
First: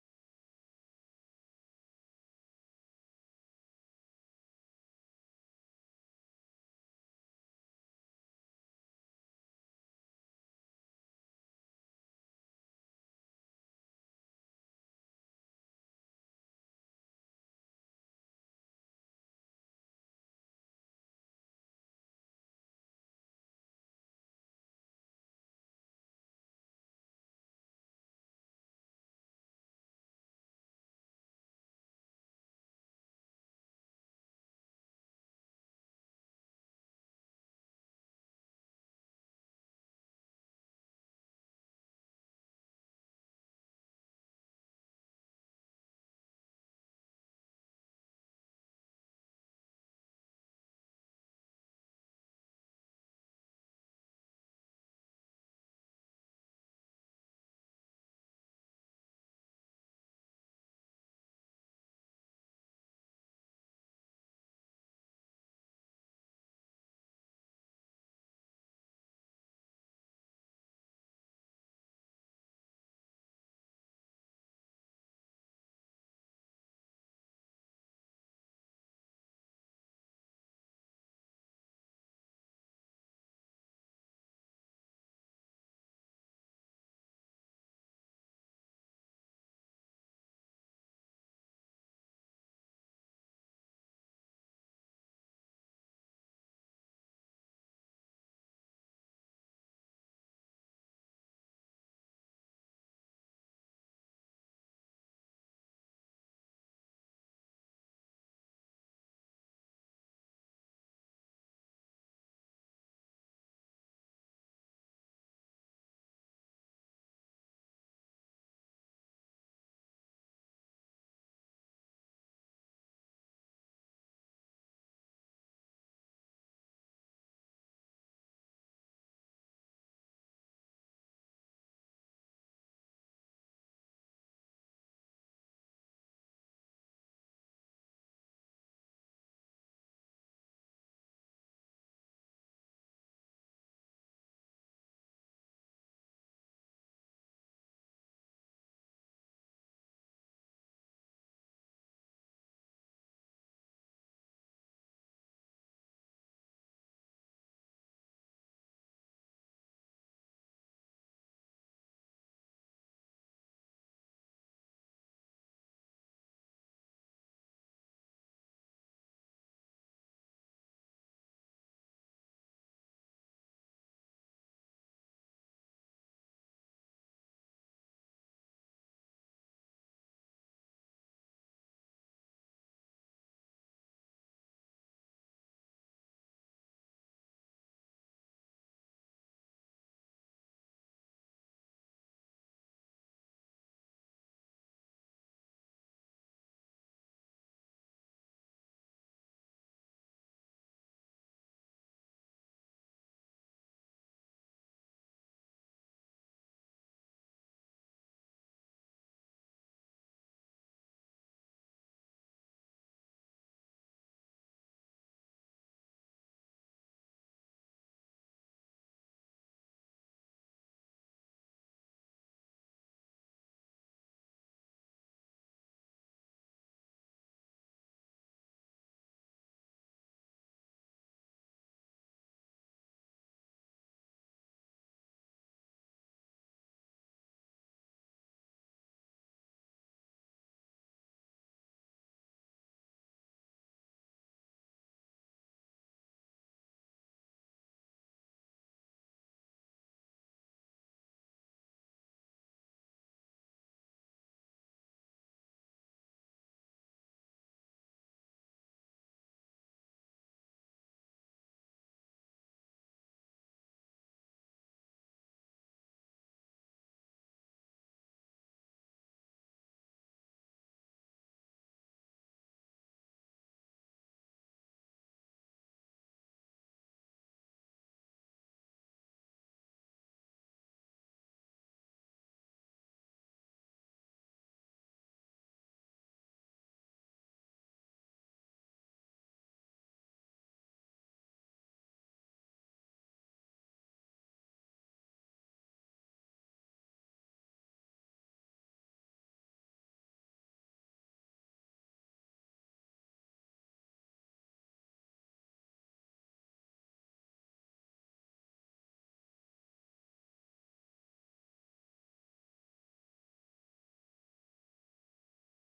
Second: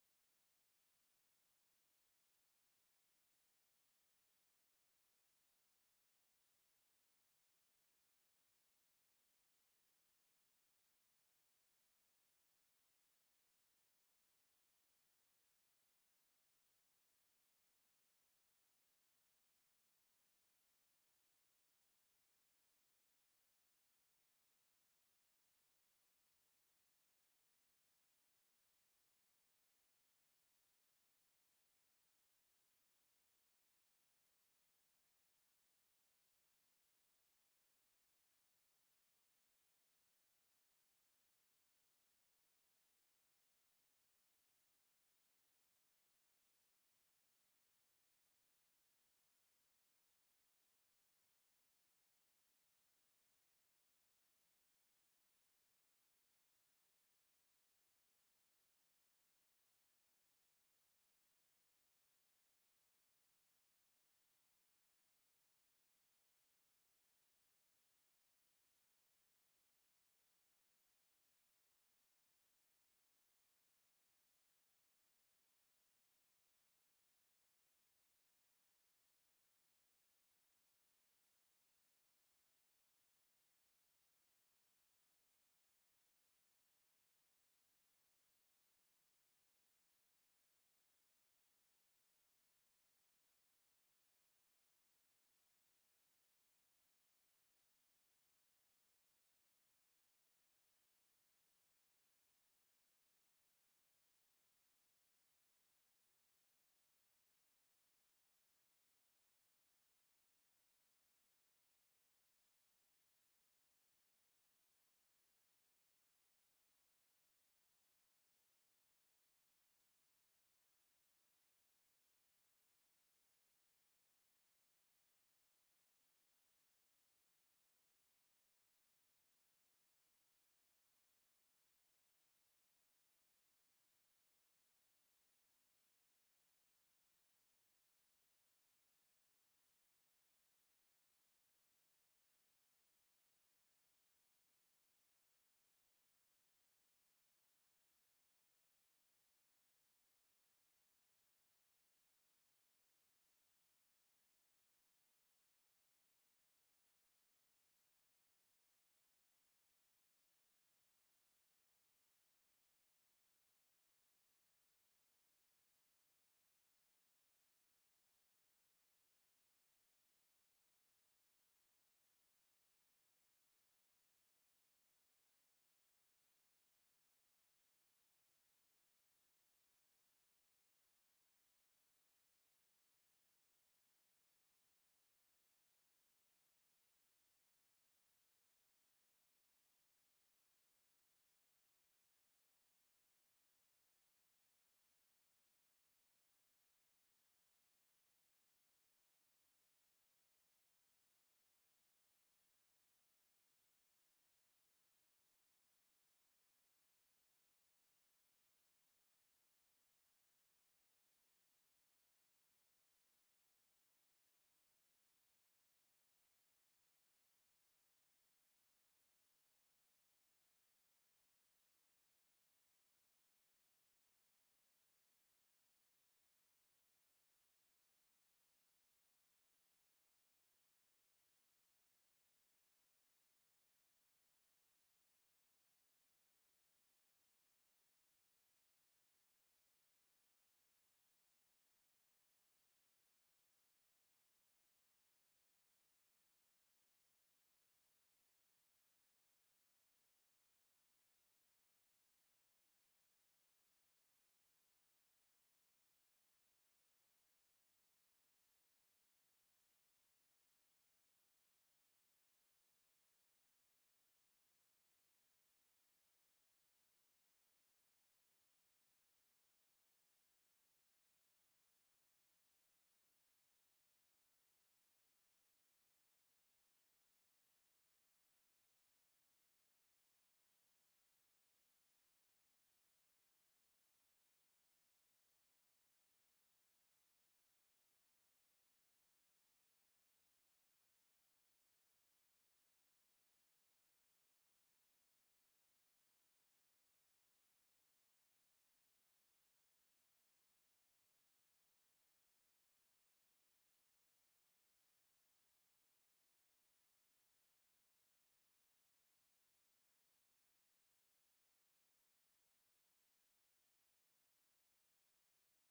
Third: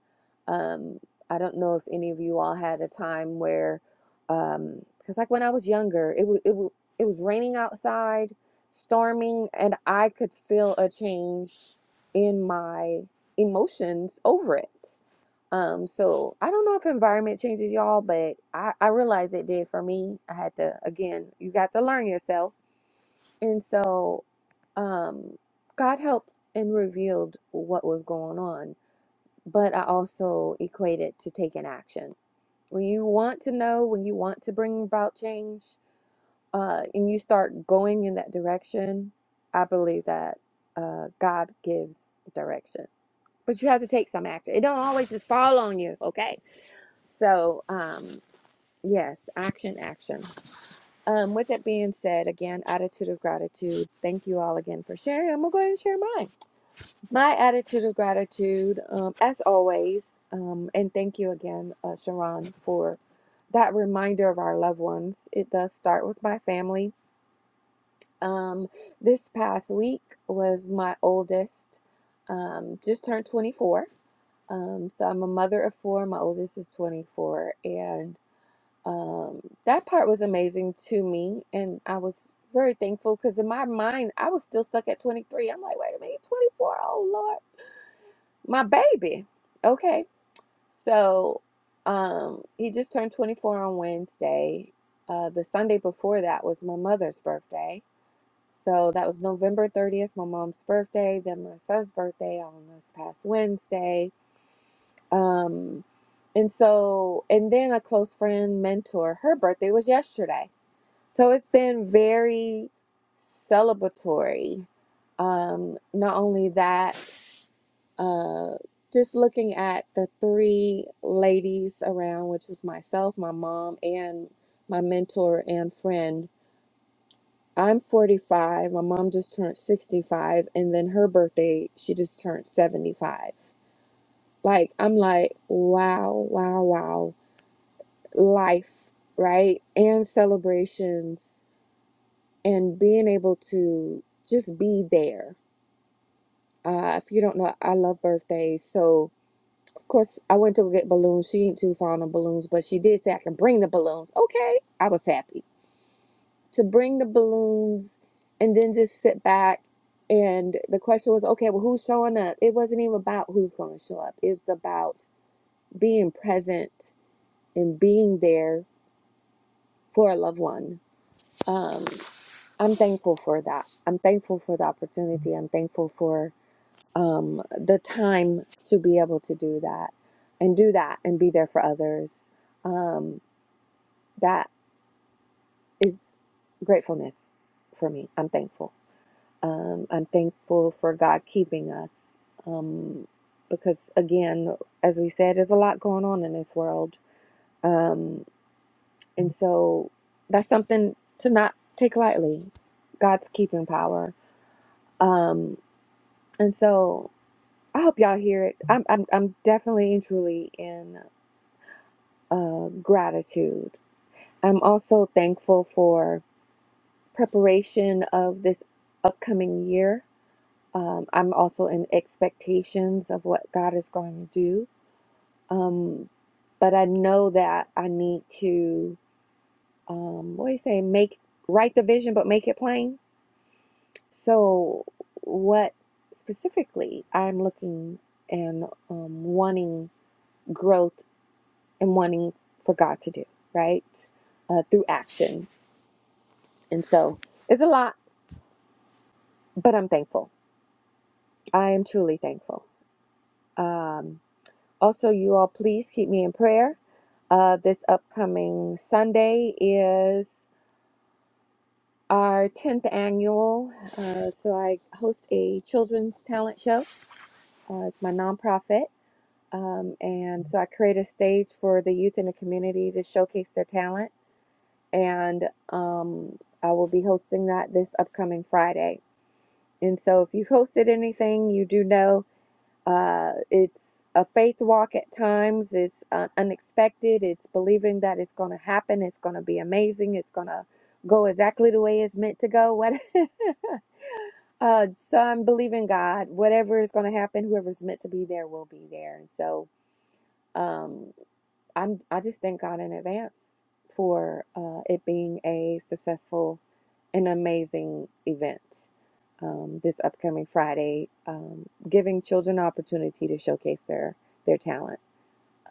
Speaker 1: Um, I don't know if any of you all had a time where, because like when I was younger, it, wa- it, wa- it was raining outside, storming, and I could feel a change in my emotions over it um, so I don't know if environment changes y'all, but I, I realized it did for me. I had to, again, you got to learn yourself. And so, um, God helped and revealed what was going on, but I also equate it to taking action. When you want to know, when you want to bring about change, uh, and you start going in that direction, I believe that uh, God gives direction. But you have to take some action. It don't always just fall on you, okay? So, um, yes, action, action. Um, with that being said, again, attitude of gratitude. Thank you all again for sharing. I'm gonna go ahead and share mine. My attitude of gratitude, um, as always, um, and thank you again, uh, Sharon, for that reminder of our loved ones. It does start with my family. Um, this past week was my oldest, um, just turned 24. Um, so I'm a mother of four. My oldest is 24, and um, that part was amazing to me, and I was very thankful because in my mind I was still stuck at 23. I'm like, wait a minute, 24. Oh Lord, my baby. Okay, so um, he just turned 24 on Wednesday. Uh, the Sunday before that was my mother's birthday. So that was November 30th, my mom's birthday, then my son's birthday on this past Wednesday. Um, and so, and then a close friend, mentor, her birthday was yesterday. So it's been very celebratory. Um, not only that, uh, just looking at the three ladies around, which was myself, my mom, and my mentor and friend. I'm 45. My mom just turned 65, and then her birthday, she just turned 75. Like, I'm like, wow, wow, wow. Life, right? And celebrations and being able to just be there. Uh, if you don't know, I love birthdays. So, of course, I went to go get balloons. She ain't too fond of balloons, but she did say I can bring the balloons. Okay, I was happy to bring the balloons and then just sit back. And the question was, okay, well, who's showing up? It wasn't even about who's going to show up, it's about being present and being there for a loved one. Um, I'm thankful for that. I'm thankful for the opportunity. I'm thankful for um, the time to be able to do that and do that and be there for others. Um, that is gratefulness for me. I'm thankful. Um, I'm thankful for God keeping us um, because, again, as we said, there's a lot going on in this world. Um, and so that's something to not take lightly God's keeping power. Um, and so I hope y'all hear it. I'm, I'm, I'm definitely and truly in. uh, gratitude. I'm also thankful for preparation of this upcoming year. Um, I'm also in expectations of what God is going to do. Um, but I know that I need to, um, what do you say, make, write the vision, but make it plain. So, what specifically I'm looking and um, wanting growth and wanting for God to do, right? Uh, through action And so it's a lot, but I'm thankful. I am truly thankful. Um, also, you all, please keep me in prayer. Uh, this upcoming Sunday is our 10th annual. Uh, so I host a children's talent show. Uh, it's my nonprofit. Um, and so I create a stage for the youth in the community to showcase their talent. And um, I will be hosting that this upcoming Friday. And so if you've hosted anything, you do know Uh, it's a faith walk at times. It's uh, unexpected. It's believing that it's going to happen. It's going to be amazing. It's going to go exactly the way it's meant to go. What? uh, so I'm believing God. Whatever is going to happen, whoever's meant to be there will be there. And so um, I'm. I just thank God in advance for uh, it being a successful an amazing event um, this upcoming Friday, um, giving children an opportunity to showcase their their talent.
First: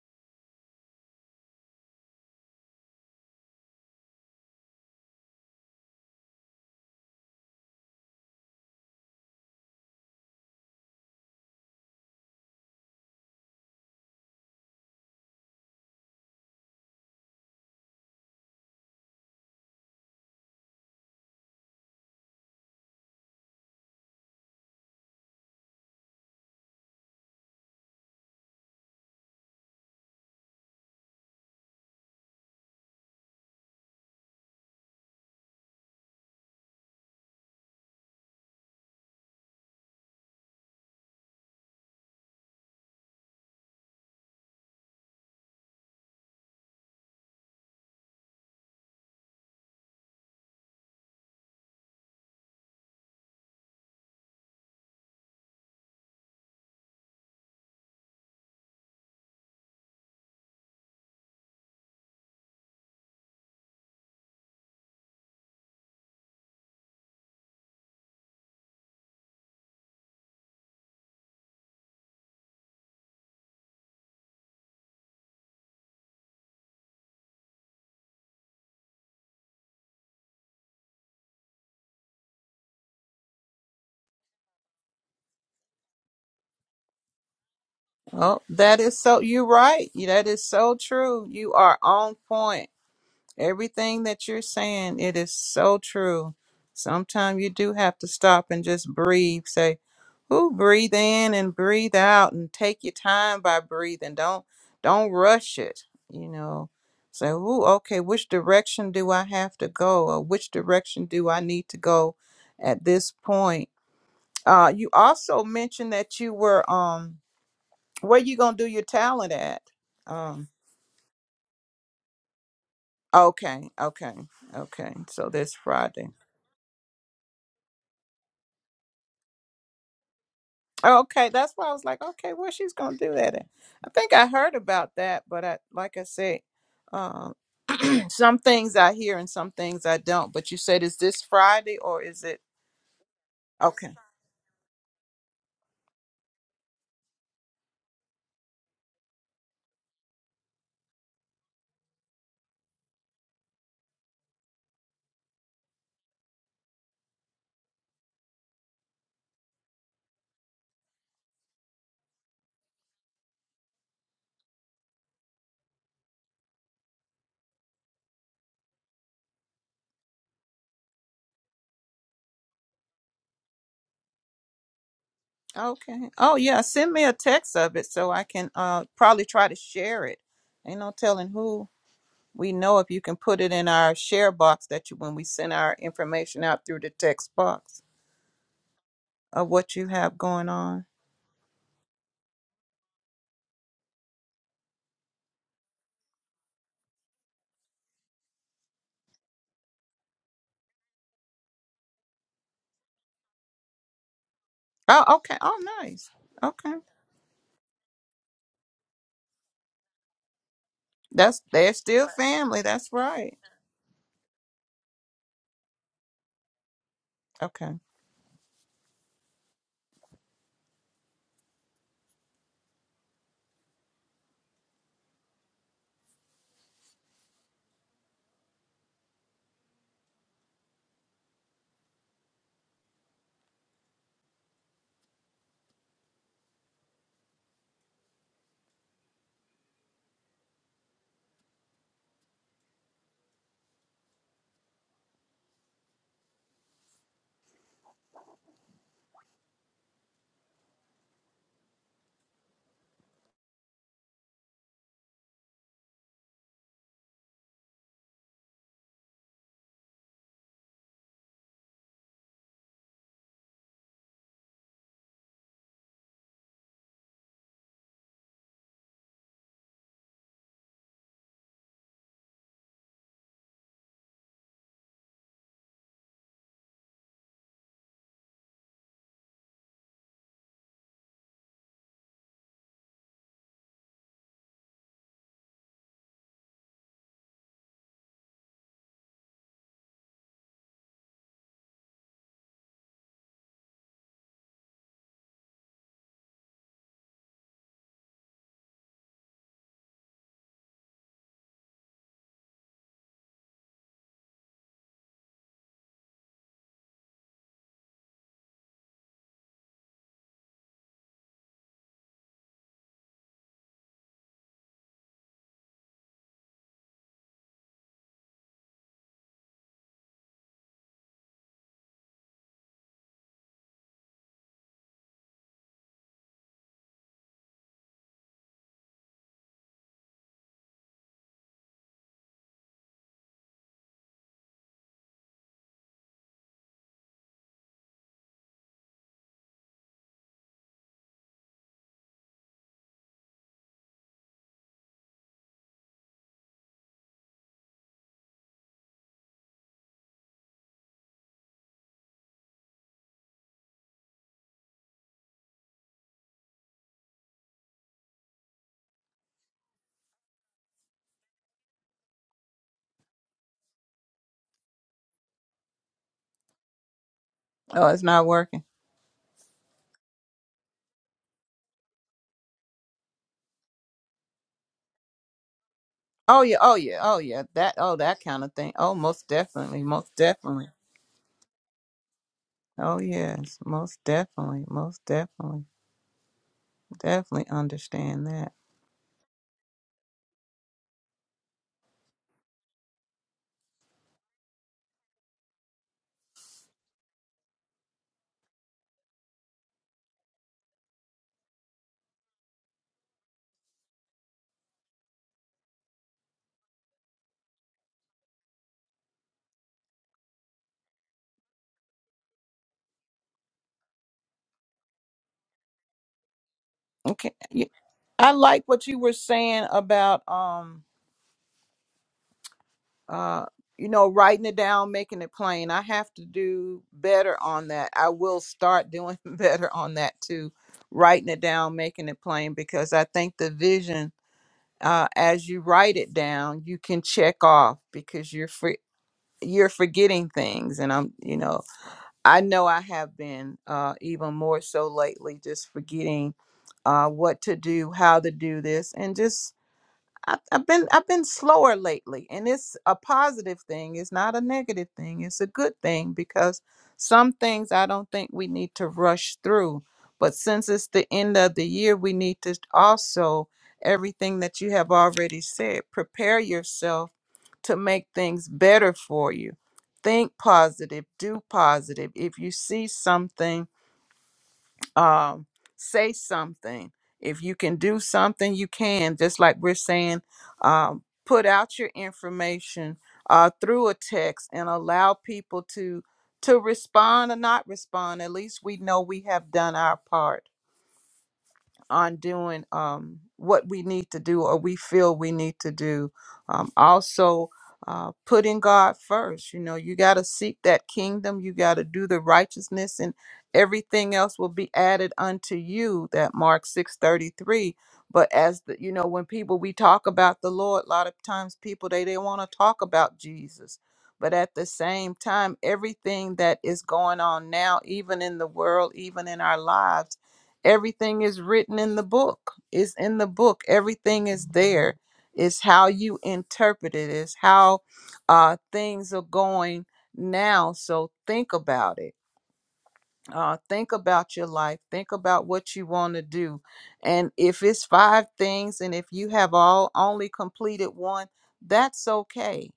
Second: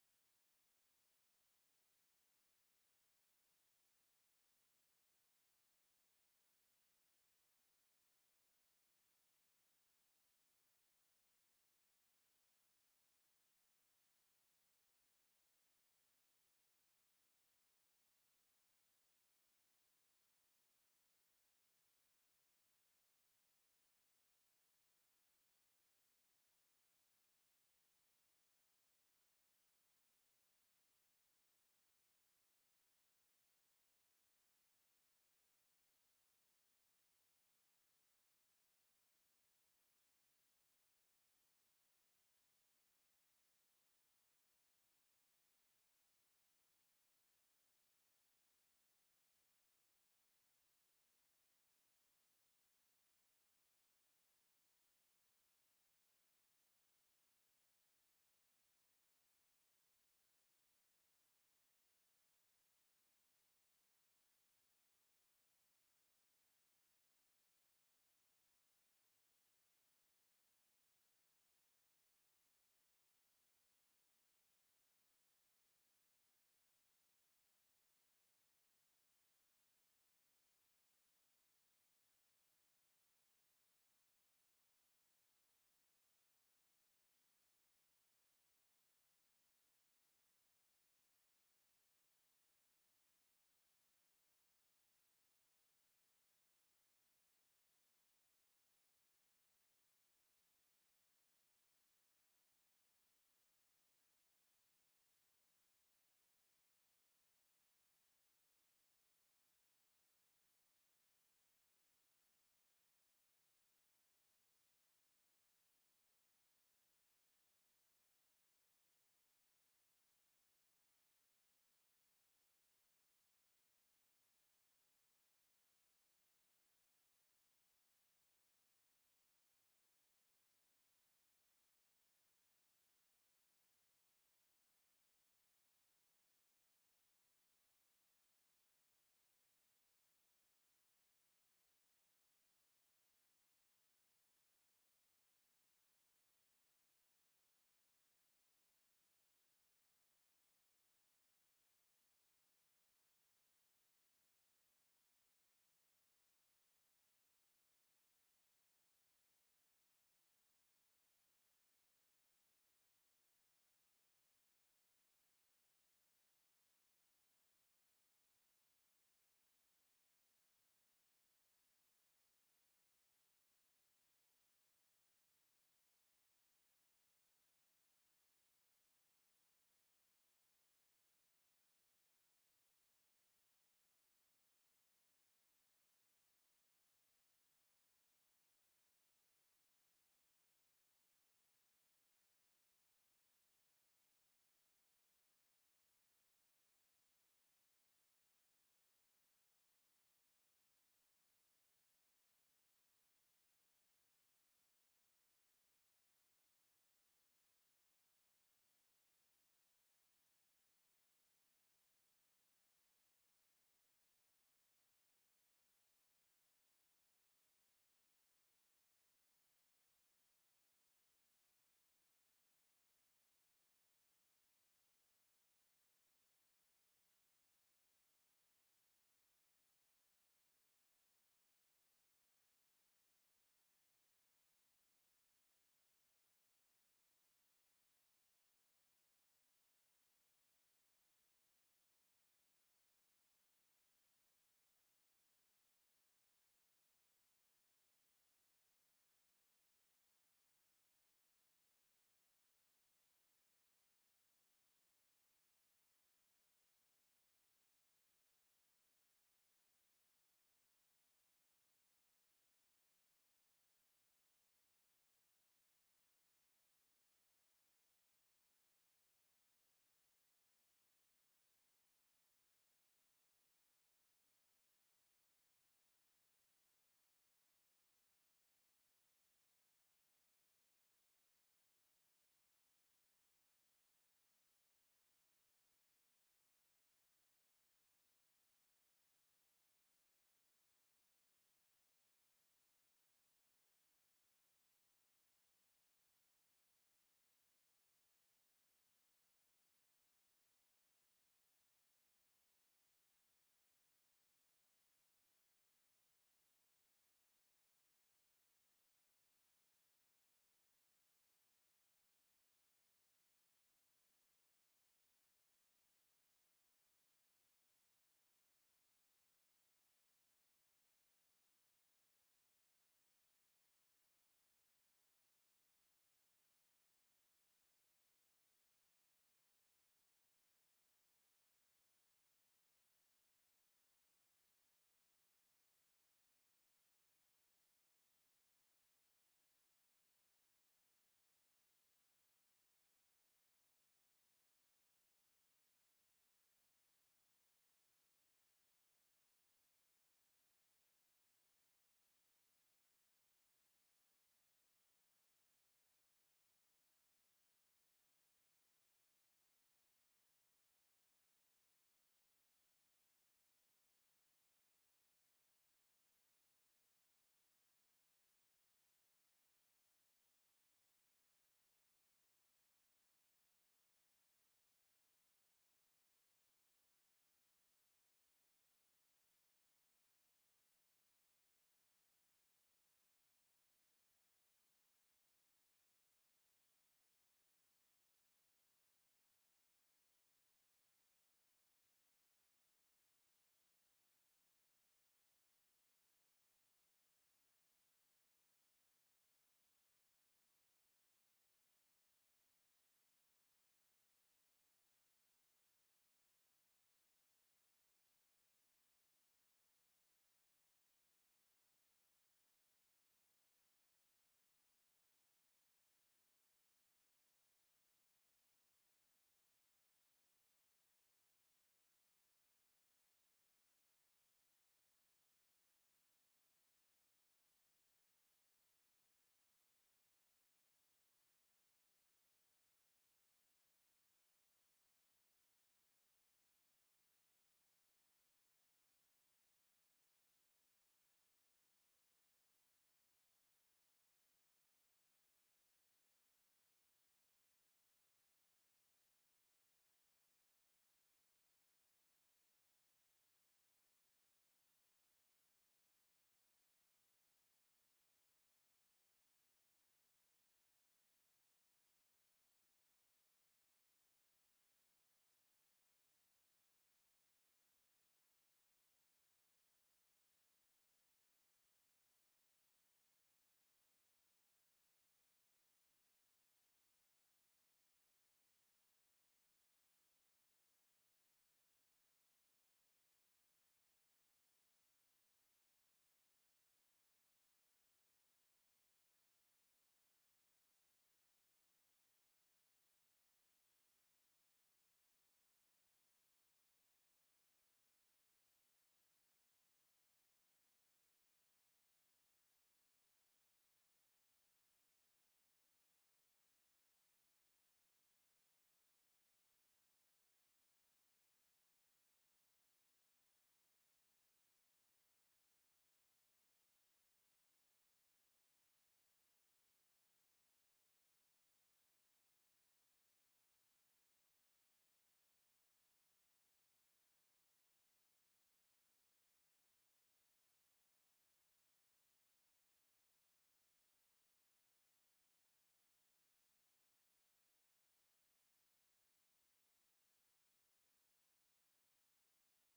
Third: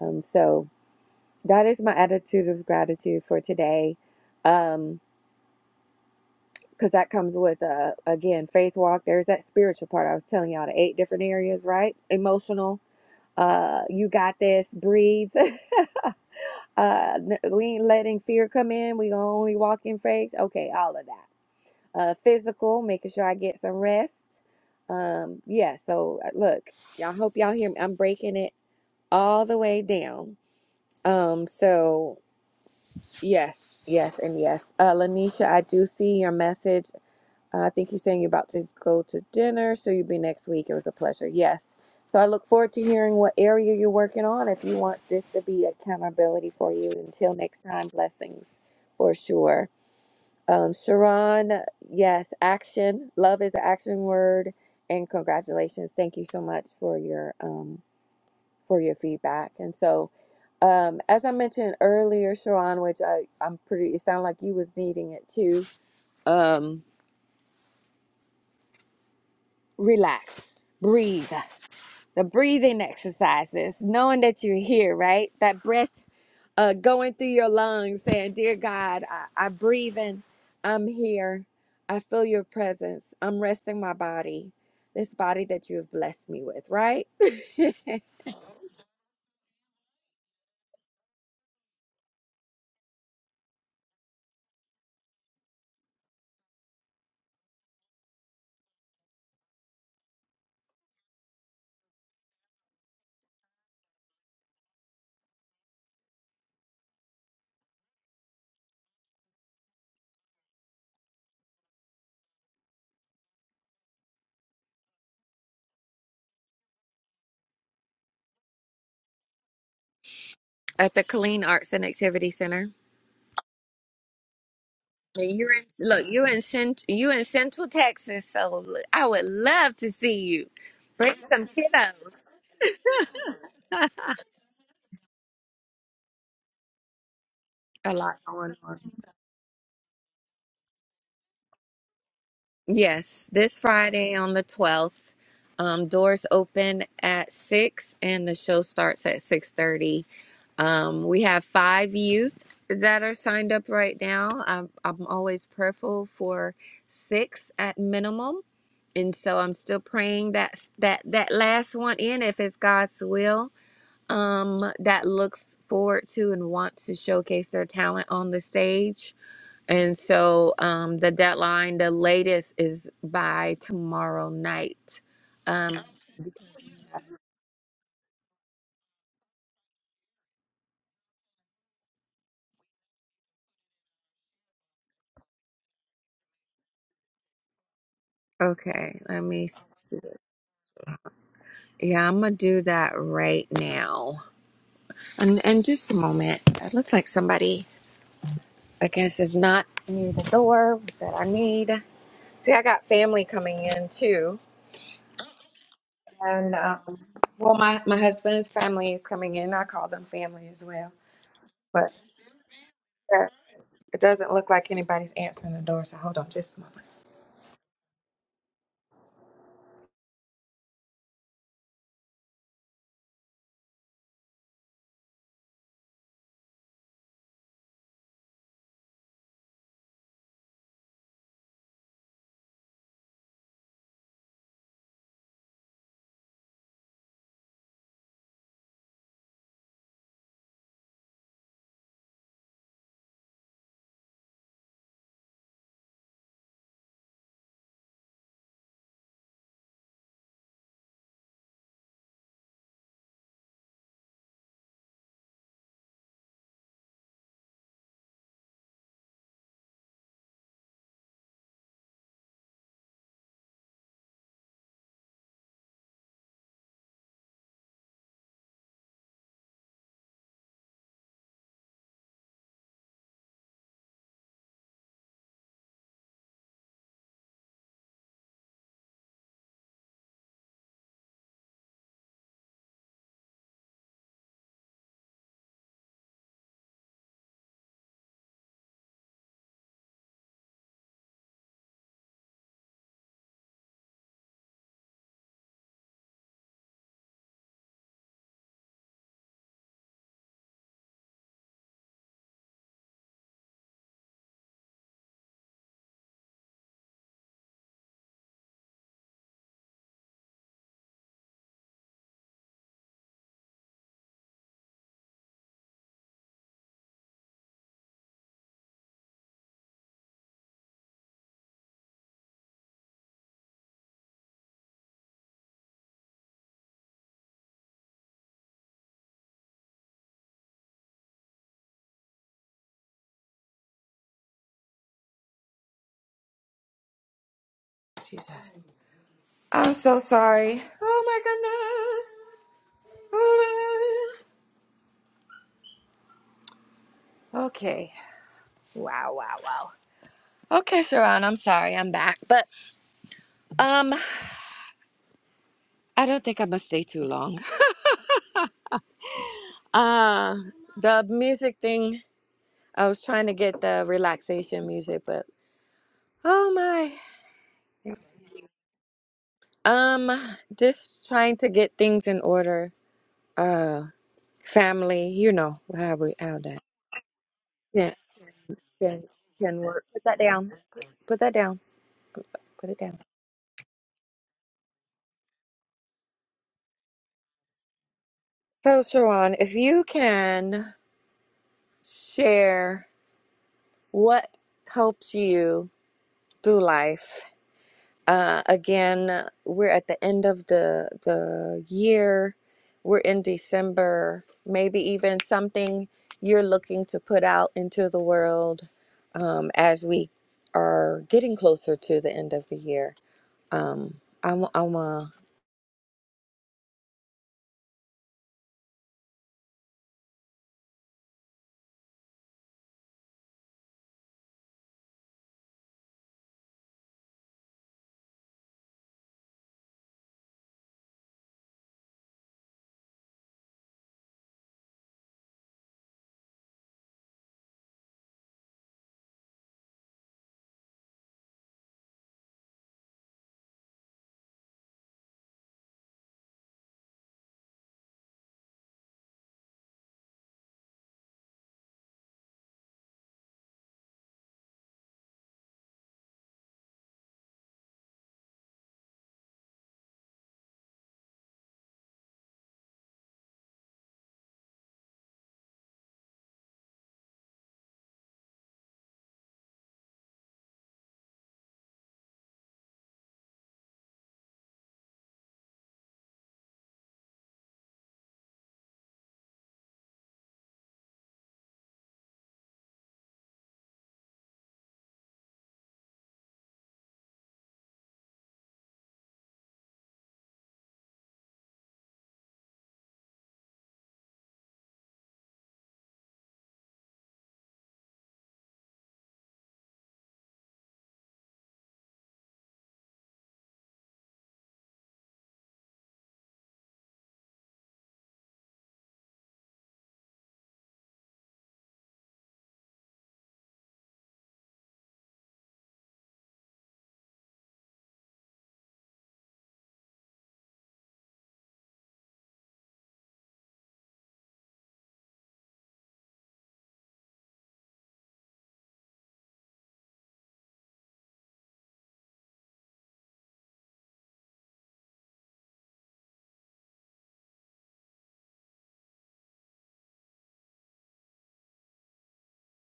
Speaker 1: Um, so that is my attitude of gratitude for today, Um, because that comes with uh, again faith walk. There's that spiritual part I was telling y'all the eight different areas, right? Emotional. Uh, you got this. Breathe. uh, n- we ain't letting fear come in. We gonna only walk in faith. Okay, all of that. uh, physical, making sure I get some rest. Um, yeah, so uh, look, y'all hope y'all hear me. I'm breaking it all the way down. Um, so yes, yes, and yes. Uh, Lanisha, I do see your message. Uh, I think you're saying you're about to go to dinner, so you'll be next week. It was a pleasure. Yes. So I look forward to hearing what area you're working on. If you want this to be accountability for you, until next time, blessings for sure. Um, Sharon, yes, action. Love is an action word. And congratulations. Thank you so much for your um, for your feedback. And so, um, as I mentioned earlier, Sharon, which I I'm pretty. It sounded like you was needing it too. Um, relax, breathe. The breathing exercises. Knowing that you're here, right? That breath uh, going through your lungs, saying, Dear God, I, I'm breathing. I'm here. I feel your presence. I'm resting my body, this body that you have blessed me with, right?
Speaker 2: Oh, that is so. You're right. That is so true. You are on point. Everything that you're saying, it is so true. Sometimes you do have to stop and just breathe. Say, "Ooh, breathe in and breathe out, and take your time by breathing. Don't don't rush it. You know, say, "Ooh, okay, which direction do I have to go, or which direction do I need to go at this point?" Uh, you also mentioned that you were um, where you gonna do your talent at? Um,
Speaker 1: At the Colleen Arts and Activity Center.
Speaker 2: okay, okay, okay. So
Speaker 1: And
Speaker 2: this
Speaker 1: you're in,
Speaker 2: Friday.
Speaker 1: look, you in cent, you in Central Texas, so l- I would love to see you. Bring
Speaker 2: Okay,
Speaker 1: some
Speaker 2: that's why I was like,
Speaker 1: kiddos.
Speaker 2: okay, well, she's gonna do that. And I think I heard about that, but I, like I said, um,
Speaker 1: A lot
Speaker 2: some
Speaker 1: going
Speaker 2: things
Speaker 1: on.
Speaker 2: I hear and some things I don't. But you said, is this Friday or is it?
Speaker 1: Yes, this
Speaker 2: Okay,
Speaker 1: Friday on the twelfth. Um, doors open at six, and the show starts at six thirty Um, we have five youth that are signed up right now. I'm, I'm always prayerful for six at minimum, and so I'm still praying that that that last one in, if it's God's will, um, that looks forward to and wants to showcase their talent on the stage. And so um, the deadline, the latest, is by tomorrow night. Um,
Speaker 2: okay. Oh yeah, send me a text of it so I can uh probably try to share it. Ain't no telling who we know if you can put it in our share box that you when we send our information out through the text box
Speaker 1: okay, let me.
Speaker 2: of what
Speaker 1: s-
Speaker 2: you have going on.
Speaker 1: Yeah, I'm gonna do that right now. And, and just a moment. It looks like somebody, I guess, is not near the door that I need. See, I got family coming in too.
Speaker 2: Oh, okay. Oh, nice.
Speaker 1: And,
Speaker 2: Okay.
Speaker 1: um, well, my, my husband's family is coming in. I call them family as well.
Speaker 2: That's they're
Speaker 1: But
Speaker 2: still family. That's
Speaker 1: uh,
Speaker 2: right.
Speaker 1: it doesn't look like anybody's answering the door. So hold on just a moment.
Speaker 2: Okay.
Speaker 1: Jesus. I'm so sorry. Oh my goodness. Oh, my- Okay. Wow, wow, wow. Okay, Sharon, I'm sorry I'm back. But um I don't think I'm gonna stay too long. Uh, the music thing, I was trying to get the relaxation music, but oh my.
Speaker 2: Oh, it's not working.
Speaker 1: Um, just trying to get things in order. Uh, family, you know how we how
Speaker 2: Oh yeah.
Speaker 1: that.
Speaker 2: Oh yeah. Oh yeah. That.
Speaker 1: Yeah,
Speaker 2: Oh, that kind of thing. Oh,
Speaker 1: can
Speaker 2: most
Speaker 1: can
Speaker 2: definitely.
Speaker 1: work. Put
Speaker 2: Most
Speaker 1: that down.
Speaker 2: definitely.
Speaker 1: Put that down. Put it down.
Speaker 2: Oh yes. Most definitely. Most definitely. Definitely understand that.
Speaker 1: So, Sharon, if you can share what helps you through life Uh, again, we're at the end of the the year. We're in December. Maybe even something you're looking to put out into the world um, as we are getting closer to the end of the year. Um, I'm, I'm uh,
Speaker 2: Okay. Yeah, I like what you were saying about um uh you know writing it down, making it plain. I have to do better on that. I will start doing better on that too. Writing it down, making it plain because I think the vision uh, as you write it down, you can check off because you're for, you're forgetting things, and I'm you know I know I have been uh, even more so lately, just forgetting uh, what to do, how to do this, and just I've, I've been I've been slower lately, and it's a positive thing. It's not a negative thing. It's a good thing because some things I don't think we need to rush through. But since it's the end of the year, we need to also everything that you have already said. Prepare yourself to make things better for you. Think positive, do positive. If you see something um, say something. If you can do something, you can. Just like we're saying, um, put out your information uh, through a text and allow people to to respond or not respond. At least we know we have done our part on doing um, what we need to do or we feel we need to do. Um, also, uh, putting God first. You know, you got to seek that kingdom, you got to do the righteousness, and everything else will be added unto you. That Mark six thirty three. But as the, you know, when people we talk about the Lord, a lot of times people they they want to talk about Jesus. But at the same time, everything that is going on now, even in the world, even in our lives everything is written in the book it's in the book everything is there it's how you interpret it it's how uh, things are going now so think about it uh, think about your life think about what you want to do and if it's five things and if you have all only completed one that's okay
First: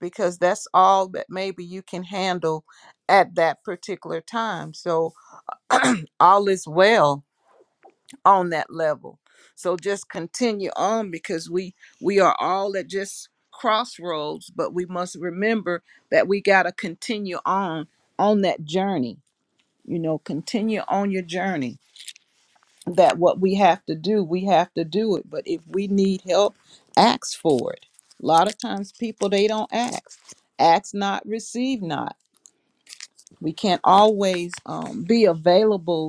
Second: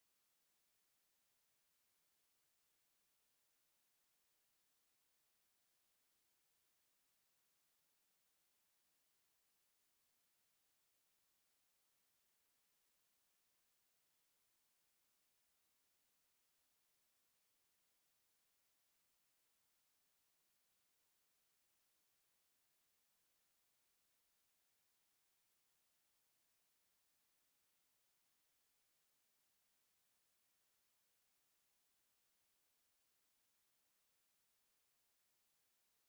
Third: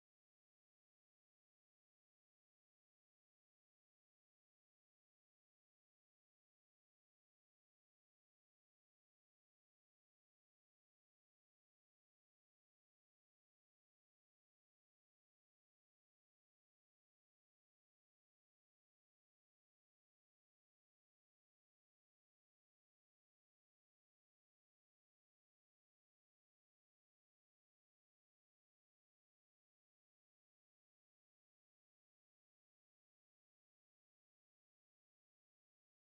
Speaker 2: because that's all that maybe you can handle at that particular time so all is well on that level so just continue on because we we are all at just crossroads but we must remember that we got to continue on on that journey you know continue on your journey that what we have to do we have to do it but if we need help ask for it a lot of times people they don't ask ask not receive not we can't always um, be available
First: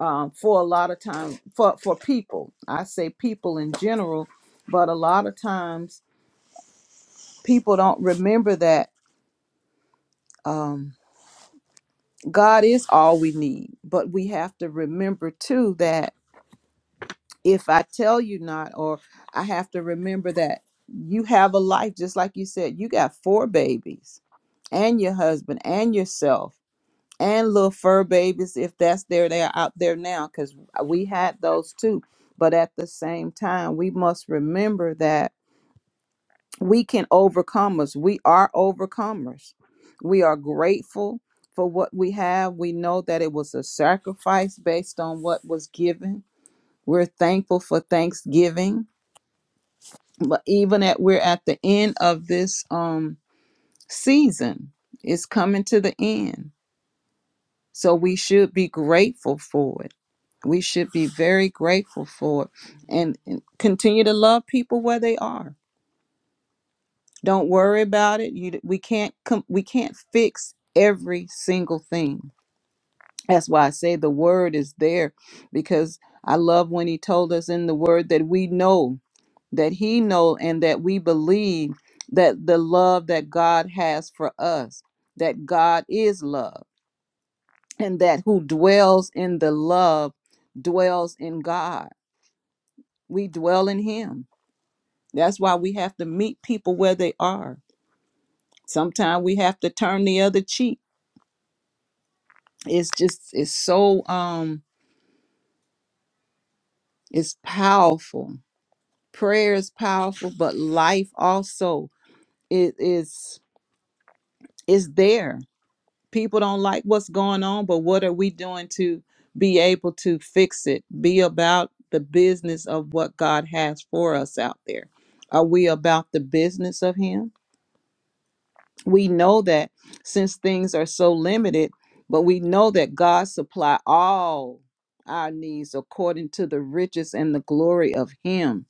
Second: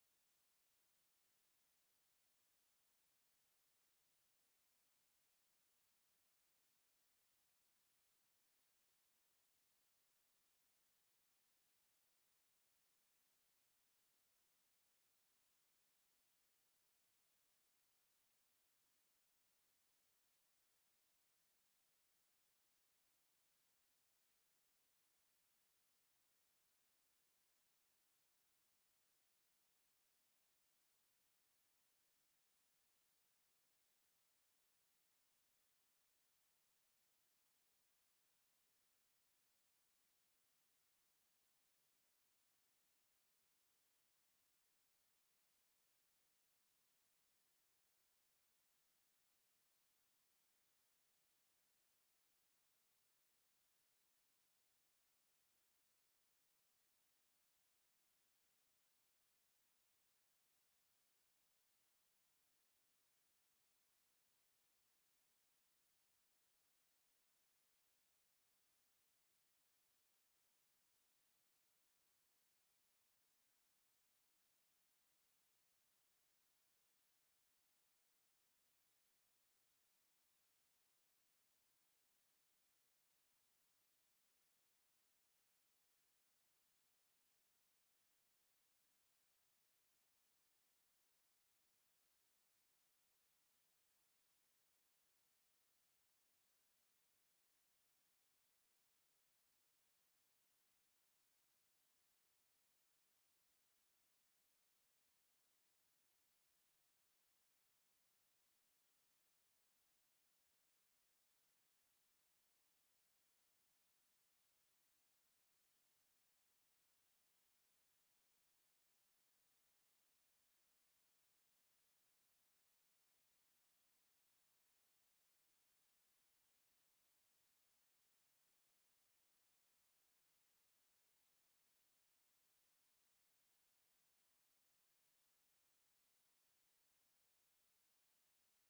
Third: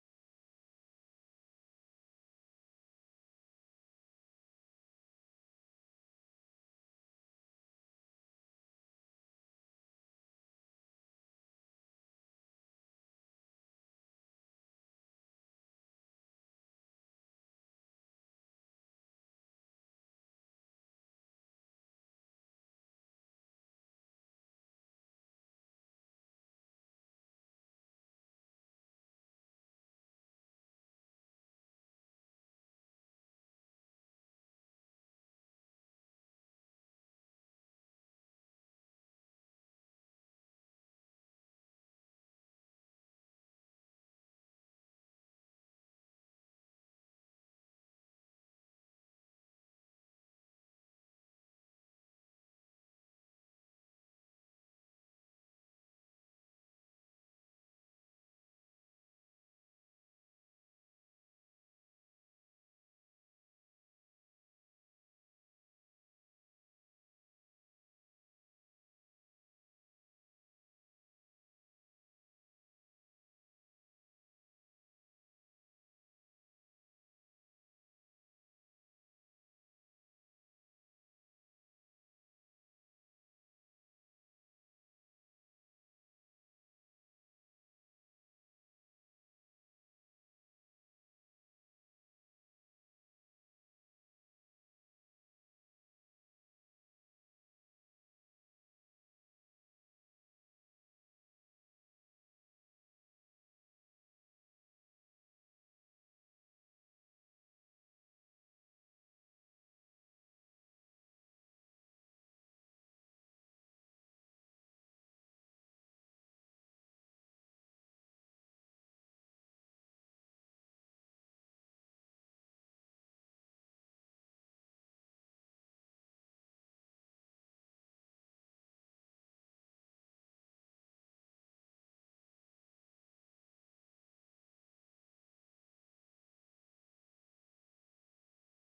Speaker 2: um, for a lot of time for for people. I say people in general, but a lot of times people don't remember that um, God is all we need. But we have to remember too that if I tell you not, or I have to remember that you have a life, just like you said, you got four babies and your husband and yourself. and little fur babies if that's there they are out there now because we had those too but at the same time we must remember that we can overcome us we are overcomers we are grateful for what we have we know that it was a sacrifice based on what was given we're thankful for thanksgiving but even at we're at the end of this um season it's coming to the end So we should be grateful for it. We should be very grateful for it and, and continue to love people where they are. Don't worry about it. You, we can't com- we can't fix every single thing. That's why I say the word is there because I love when he told us in the word that we know that he know and that we believe that the love that God has for us, that God is love and that who dwells in the love dwells in God. We dwell in Him. That's why we have to meet people where they are. Sometimes we have to turn the other cheek. It's just it's so um it's powerful. Prayer is powerful, but life also it is is there people don't like what's going on, but what are we doing to be able to fix it? Be about the business of what God has for us out there. Are we about the business of Him? We know that since things are so limited, but we know that God supply all our needs according to the riches and the glory of Him.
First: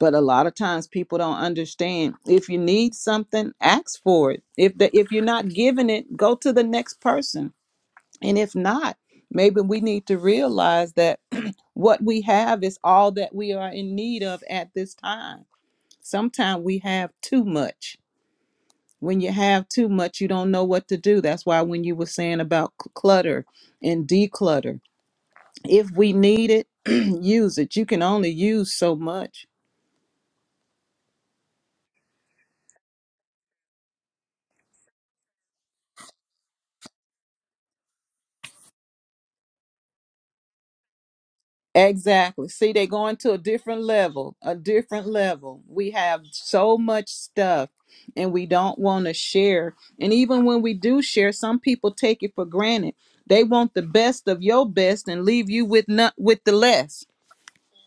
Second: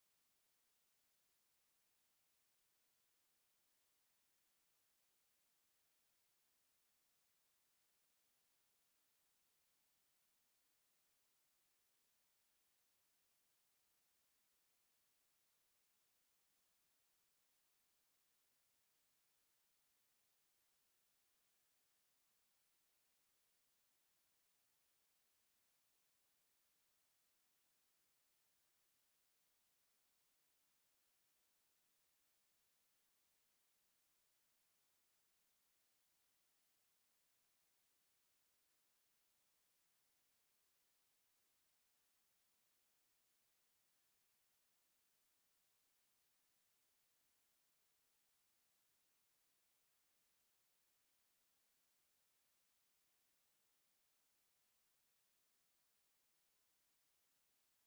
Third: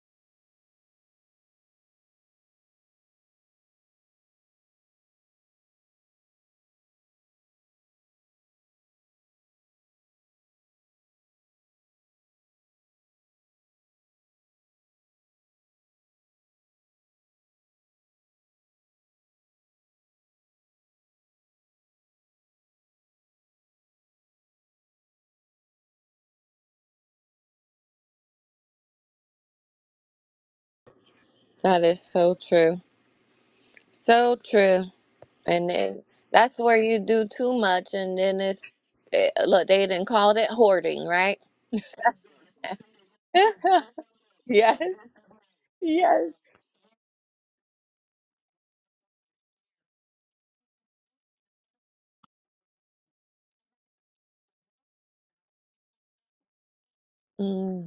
Speaker 2: But a lot of times people don't understand. If you need something, ask for it. If the, if you're not giving it, go to the next person And if not, maybe we need to realize that what we have is all that we are in need of at this time. Sometimes we have too much. When you have too much, you don't know what to do. That's why when you were saying about c- clutter and declutter, if we need it, use it. You can only use so much
Speaker 1: that is so true, so true. And then that's where you do too much, and then it's eh, look. They didn't call it hoarding, right?
Speaker 2: Exactly. See, they're going to a different level, a different
Speaker 1: yes.
Speaker 2: level. We
Speaker 1: Yes.
Speaker 2: have so much stuff and we don't want to share. And even when we do share, some people take it for granted. They want the best of your best and leave you with not with the less.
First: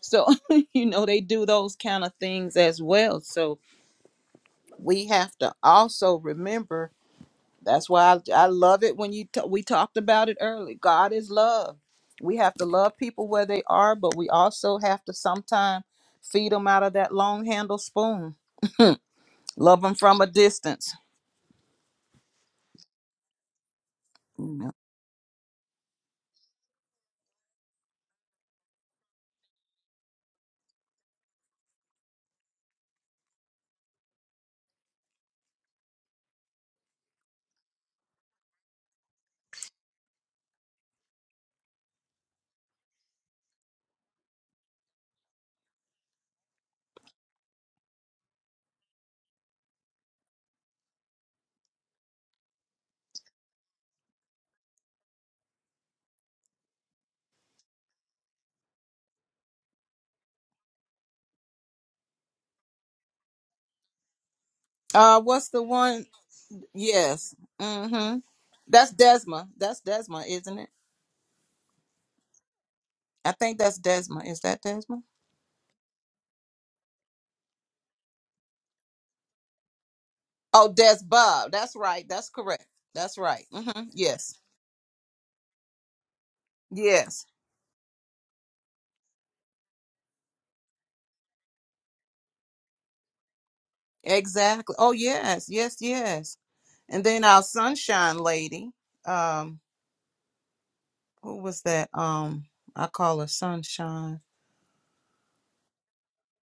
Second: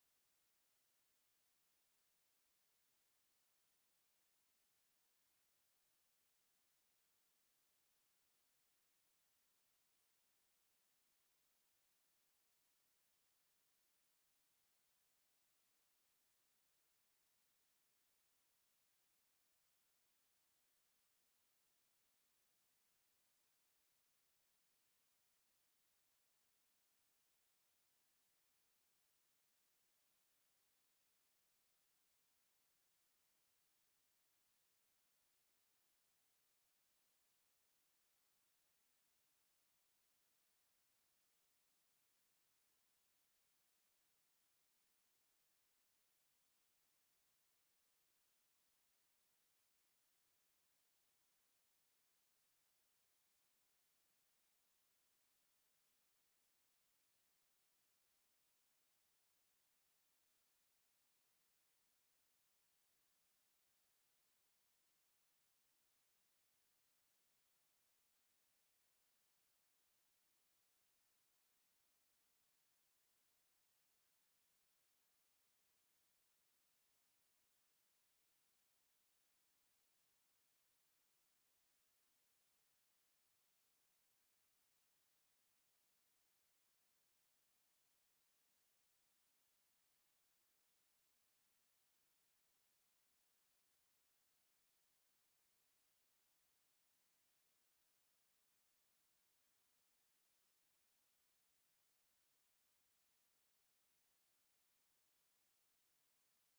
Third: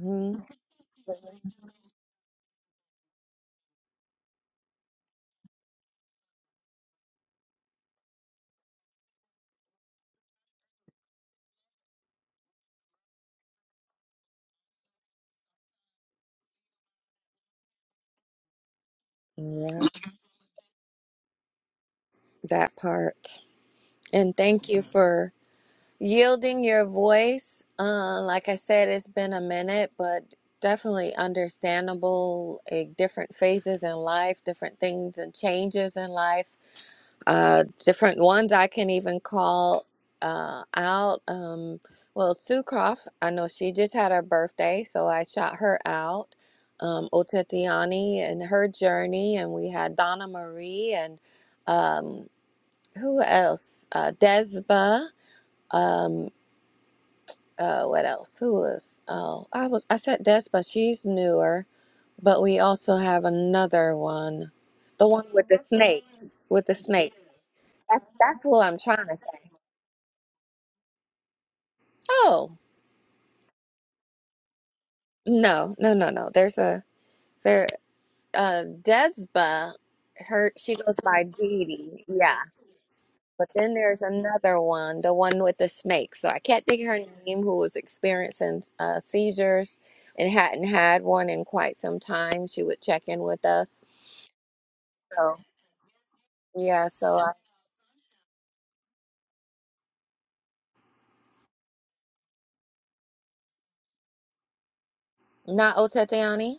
Speaker 2: So, you know, they do those kind of things as well. So we have to also remember that's why I, I love it when you t- we talked about it early. God is love. We have to love people where they are, but we also have to sometimes feed them out of that long handle spoon. Love them from a distance.
Speaker 1: that part. And thank
Speaker 2: Mhm.
Speaker 1: you for yielding your voice. Uh, like I said, it's been a minute, but definitely understandable. eh, different phases in life, different things and changes in life, uh, different ones I can even call uh, out. Um, well, Sue Croft, I know she just had her birthday, so I shot her out. Um, Otetiani and her journey, and we had Donna Marie and um, who else? Uh, Desba. Um, uh, what else? Who was? Oh, I was. I said Desba. She's newer, but we also have another one, the
Speaker 2: Uh,
Speaker 1: one
Speaker 2: what's
Speaker 1: with the
Speaker 2: the one?
Speaker 1: snakes. With the snake.
Speaker 2: Yes.
Speaker 1: That's
Speaker 2: Mm-hmm.
Speaker 1: that's who I'm
Speaker 2: That's
Speaker 1: trying to say.
Speaker 2: Desma. That's Desma, isn't it?
Speaker 1: Oh
Speaker 2: I think that's Desma. Is that Desma?
Speaker 1: no, no, no, no. There's a there. Uh, Desba. Her.
Speaker 2: Oh,
Speaker 1: She
Speaker 2: Des
Speaker 1: goes by
Speaker 2: Bob.
Speaker 1: Dee
Speaker 2: That's
Speaker 1: Dee.
Speaker 2: right. That's
Speaker 1: Yeah.
Speaker 2: correct. That's right.
Speaker 1: But then
Speaker 2: Mm-hmm.
Speaker 1: there's
Speaker 2: Yes.
Speaker 1: another one, the one with the snake. So I can't think of her
Speaker 2: Yes.
Speaker 1: name, who was experiencing uh, seizures and hadn't had one in quite some time. She would check in with us.
Speaker 2: Exactly. Oh,
Speaker 1: So
Speaker 2: yes. Yes. Yes.
Speaker 1: yeah,
Speaker 2: And
Speaker 1: so
Speaker 2: then
Speaker 1: uh,
Speaker 2: our sunshine lady, um, who was that? Um, I call her sunshine.
Speaker 1: not Otetiani.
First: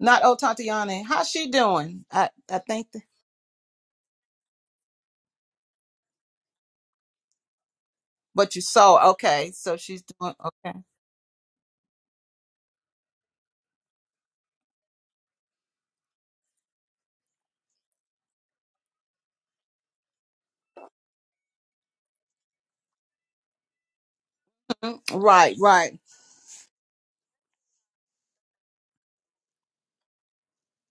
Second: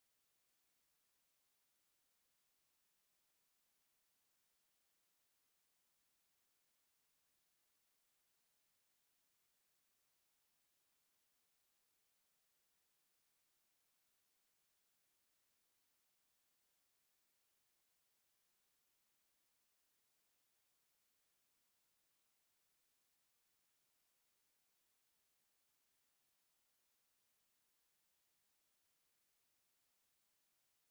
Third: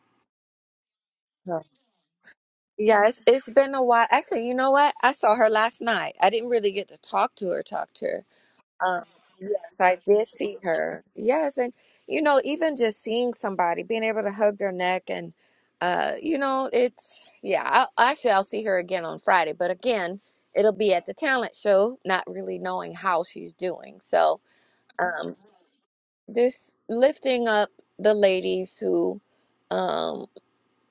Speaker 2: Not oh Tatiana. How's she
Speaker 1: No.
Speaker 2: doing? I I think.
Speaker 1: Yeah,
Speaker 2: th-
Speaker 1: it's, it's been a while. Actually, you know what? I saw her last night. I didn't really get to talk to her, talk to her
Speaker 2: but you
Speaker 1: Um,
Speaker 2: saw. Okay, so
Speaker 1: yes, I
Speaker 2: she's
Speaker 1: did
Speaker 2: doing
Speaker 1: see
Speaker 2: okay.
Speaker 1: her. Yes, and you know, even just seeing somebody, being able to hug their neck, and uh, you know, it's yeah. I, actually, I'll see her again on Friday, but again, it'll be at the talent show, not really knowing how she's doing. So,
Speaker 2: Mm,
Speaker 1: um,
Speaker 2: Right, right.
Speaker 1: this lifting up the ladies who um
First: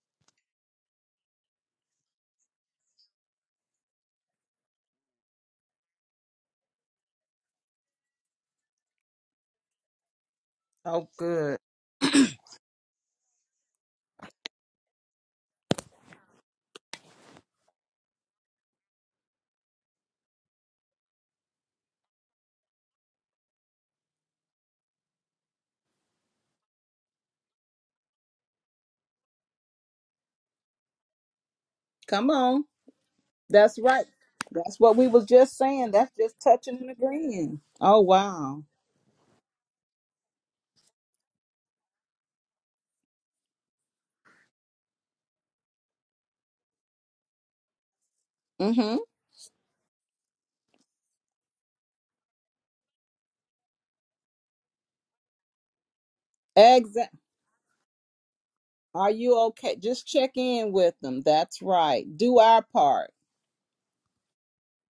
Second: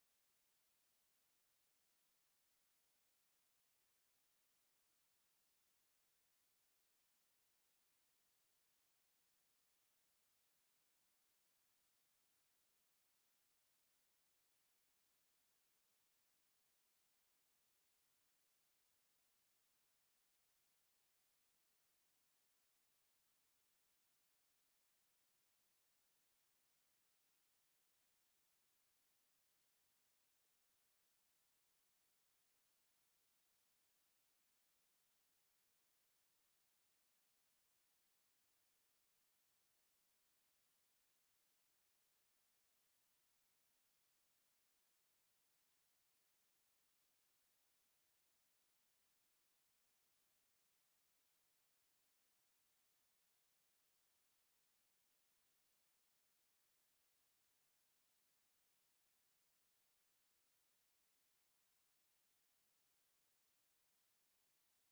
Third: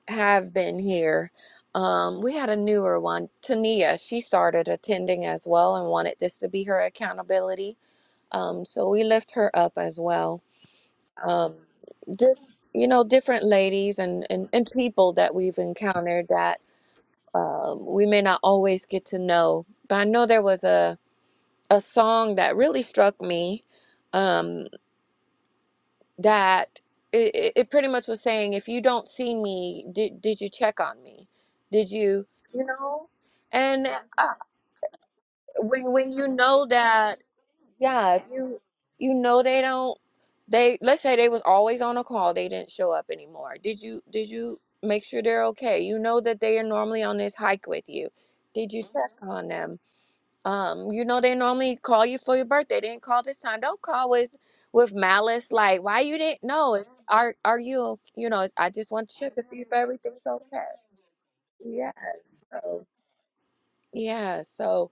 Speaker 1: have been here. Um, we had a newer one, Tania. She started attending as well and wanted this to be her accountability um, so we lift her up as well.
Speaker 2: Oh,
Speaker 1: Um,
Speaker 2: good.
Speaker 1: just, you know, different ladies and, and, and people that we've encountered that um, we may not always get to know. But I know there was a, a song that really struck me um, that it, it it pretty much was saying, if you don't see me, did, did you check on me? Did you,
Speaker 2: Come on.
Speaker 1: you know?
Speaker 2: That's
Speaker 1: And
Speaker 2: right.
Speaker 1: uh,
Speaker 2: That's what we was just saying.
Speaker 1: when,
Speaker 2: That's
Speaker 1: when you
Speaker 2: just
Speaker 1: know
Speaker 2: touching and
Speaker 1: that.
Speaker 2: agreeing. Oh
Speaker 1: Yeah, if you
Speaker 2: wow.
Speaker 1: you know they don't they let's say they was always on a call, they didn't show up anymore. Did you did you make sure they're okay? You know that they are normally on this hike with you. Did you
Speaker 2: Mm-hmm.
Speaker 1: check on them? Um, you know they normally call you for your birthday. They didn't call this time. Don't call with with malice like why you didn't know it's
Speaker 2: Exactly.
Speaker 1: are are you o- you know, it's, I just want
Speaker 2: Are
Speaker 1: to check
Speaker 2: you
Speaker 1: to see if
Speaker 2: okay? Just
Speaker 1: everything's
Speaker 2: check
Speaker 1: okay.
Speaker 2: in with them. That's right. Do
Speaker 1: Yes.
Speaker 2: our
Speaker 1: So
Speaker 2: part.
Speaker 1: yeah, so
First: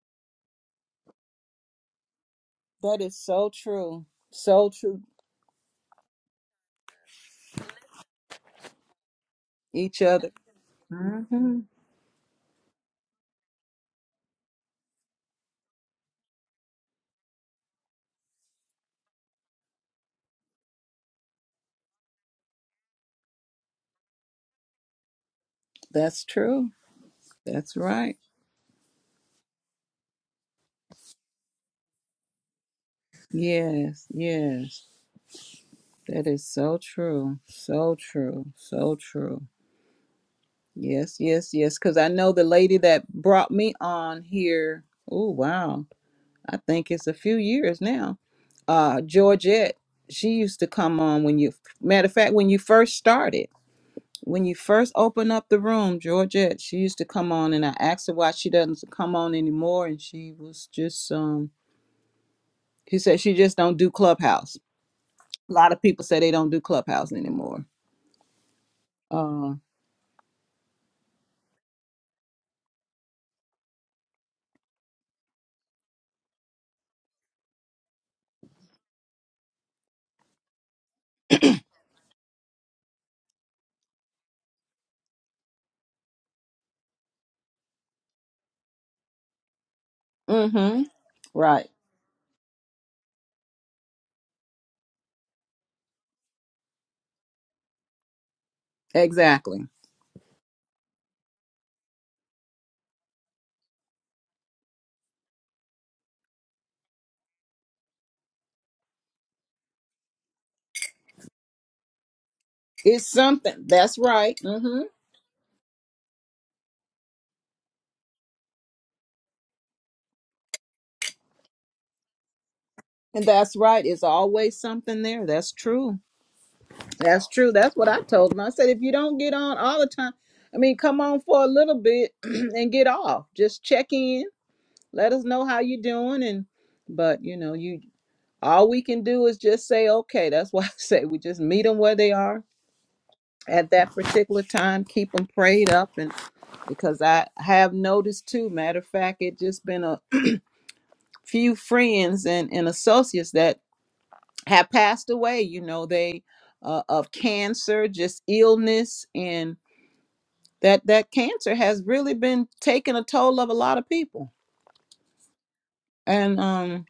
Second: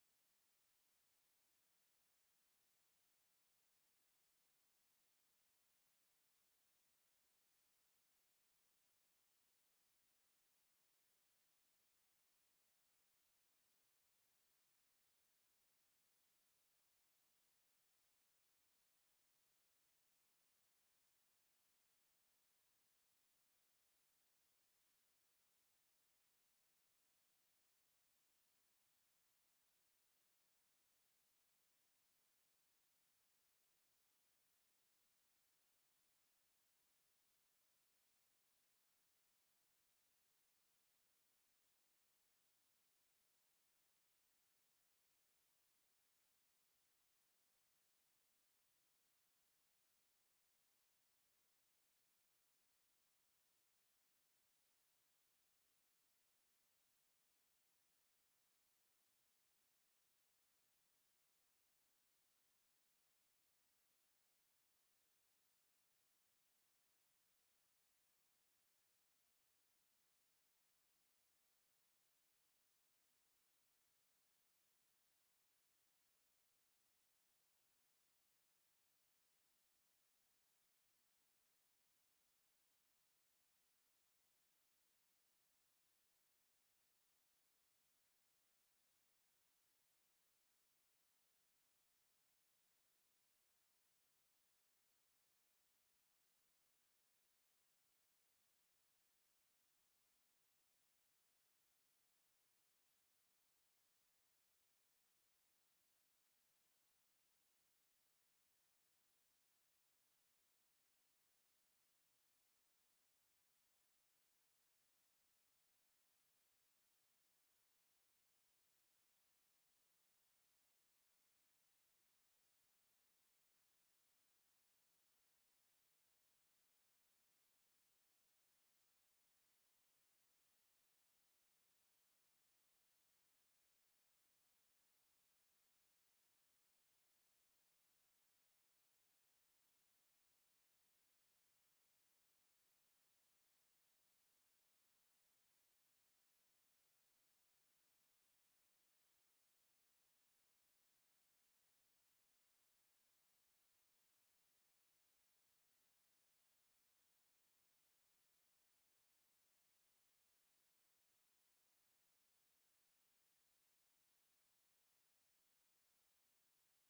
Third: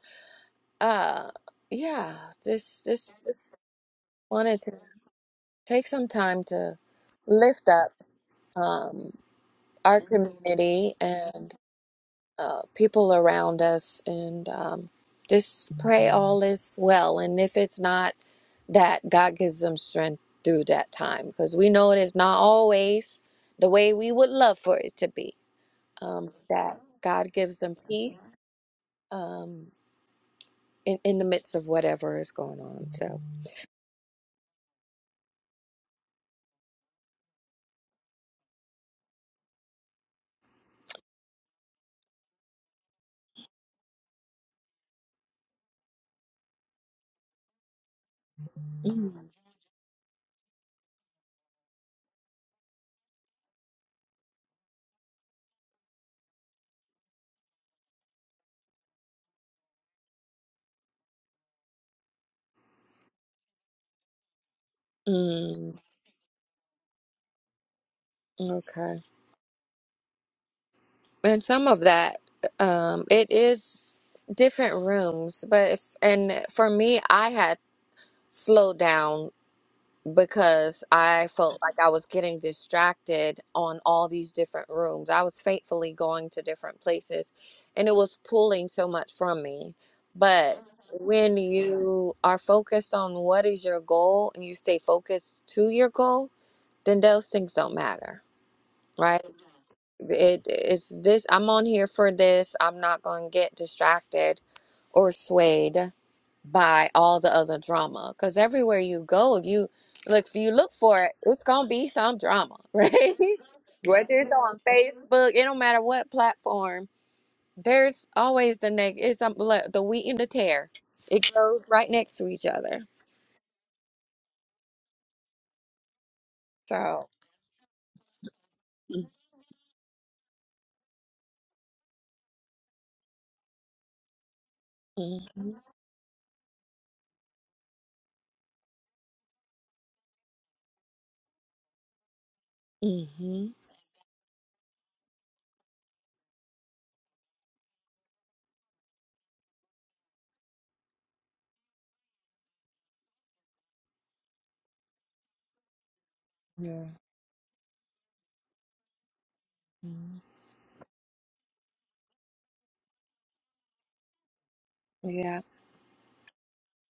Speaker 1: uh yeah, this
Speaker 2: That
Speaker 1: this
Speaker 2: is so
Speaker 1: just
Speaker 2: true.
Speaker 1: wanted
Speaker 2: So
Speaker 1: to.
Speaker 2: true.
Speaker 1: take some time to lift up um,
Speaker 2: Each
Speaker 1: our
Speaker 2: other.
Speaker 1: community and
Speaker 2: hmm
Speaker 1: uh, people around us and um, just pray all is well. And if it's not that, God gives them strength through that time because we know it is not always the way we would love for it to be.
Speaker 2: That's
Speaker 1: Um,
Speaker 2: true.
Speaker 1: that God gives
Speaker 2: That's
Speaker 1: them
Speaker 2: right.
Speaker 1: peace um, in, in the midst of whatever is going on. So,
Speaker 2: Yes, yes. That is so true. So true. So true. Yes, yes, yes. Because I know the lady that brought me on here. Oh, wow. I think it's a few years now. Uh,
Speaker 1: mm,
Speaker 2: Georgette, she used to come on when you, matter of fact, when you first started, when you first opened up the room, Georgette, she used to come on and I asked her why she doesn't come on anymore. And she was just, um, She said she just don't do Clubhouse. A lot
Speaker 1: mm,
Speaker 2: of people say they don't do Clubhouse anymore.
Speaker 1: okay.
Speaker 2: Uh,
Speaker 1: and some of that um it is different rooms but if and for me i had slowed down because i felt like i was getting distracted on all these different rooms i was faithfully going to different places and it was pulling so much from me but
Speaker 2: mm-hmm.
Speaker 1: when
Speaker 2: Right.
Speaker 1: you are focused on what is your goal and you stay focused to your goal then those things don't matter right
Speaker 2: Exactly.
Speaker 1: it it's this i'm on here for this i'm not going to get distracted or swayed by all the other drama because everywhere you go you look if you look for it it's going to be some drama
Speaker 2: It's
Speaker 1: right
Speaker 2: something. That's
Speaker 1: whether it's
Speaker 2: right.
Speaker 1: on
Speaker 2: Mm-hmm.
Speaker 1: facebook it don't matter what platform there's always the neg it's um, le- the wheat and the tear it grows right next to each other
Speaker 2: And that's right. It's always something there. That's true.
Speaker 1: so
Speaker 2: That's true. That's what I told him. I said, if you don't get on all the time, I mean, come on for a little bit and get off. Just check in. Let us know
Speaker 1: mm-hmm,
Speaker 2: how you're doing. And but you know, you all we can do is just say, okay. That's why I say we just meet them where they are
Speaker 1: mm-hmm,
Speaker 2: at that particular time keep them prayed up and because i have noticed too matter of fact it just been a few friends and, and associates that have passed away you know they uh,
Speaker 1: yeah
Speaker 2: of cancer just illness and
Speaker 1: mhm,
Speaker 2: that that cancer has really been taking a toll of a lot of people
Speaker 1: yeah
Speaker 2: and um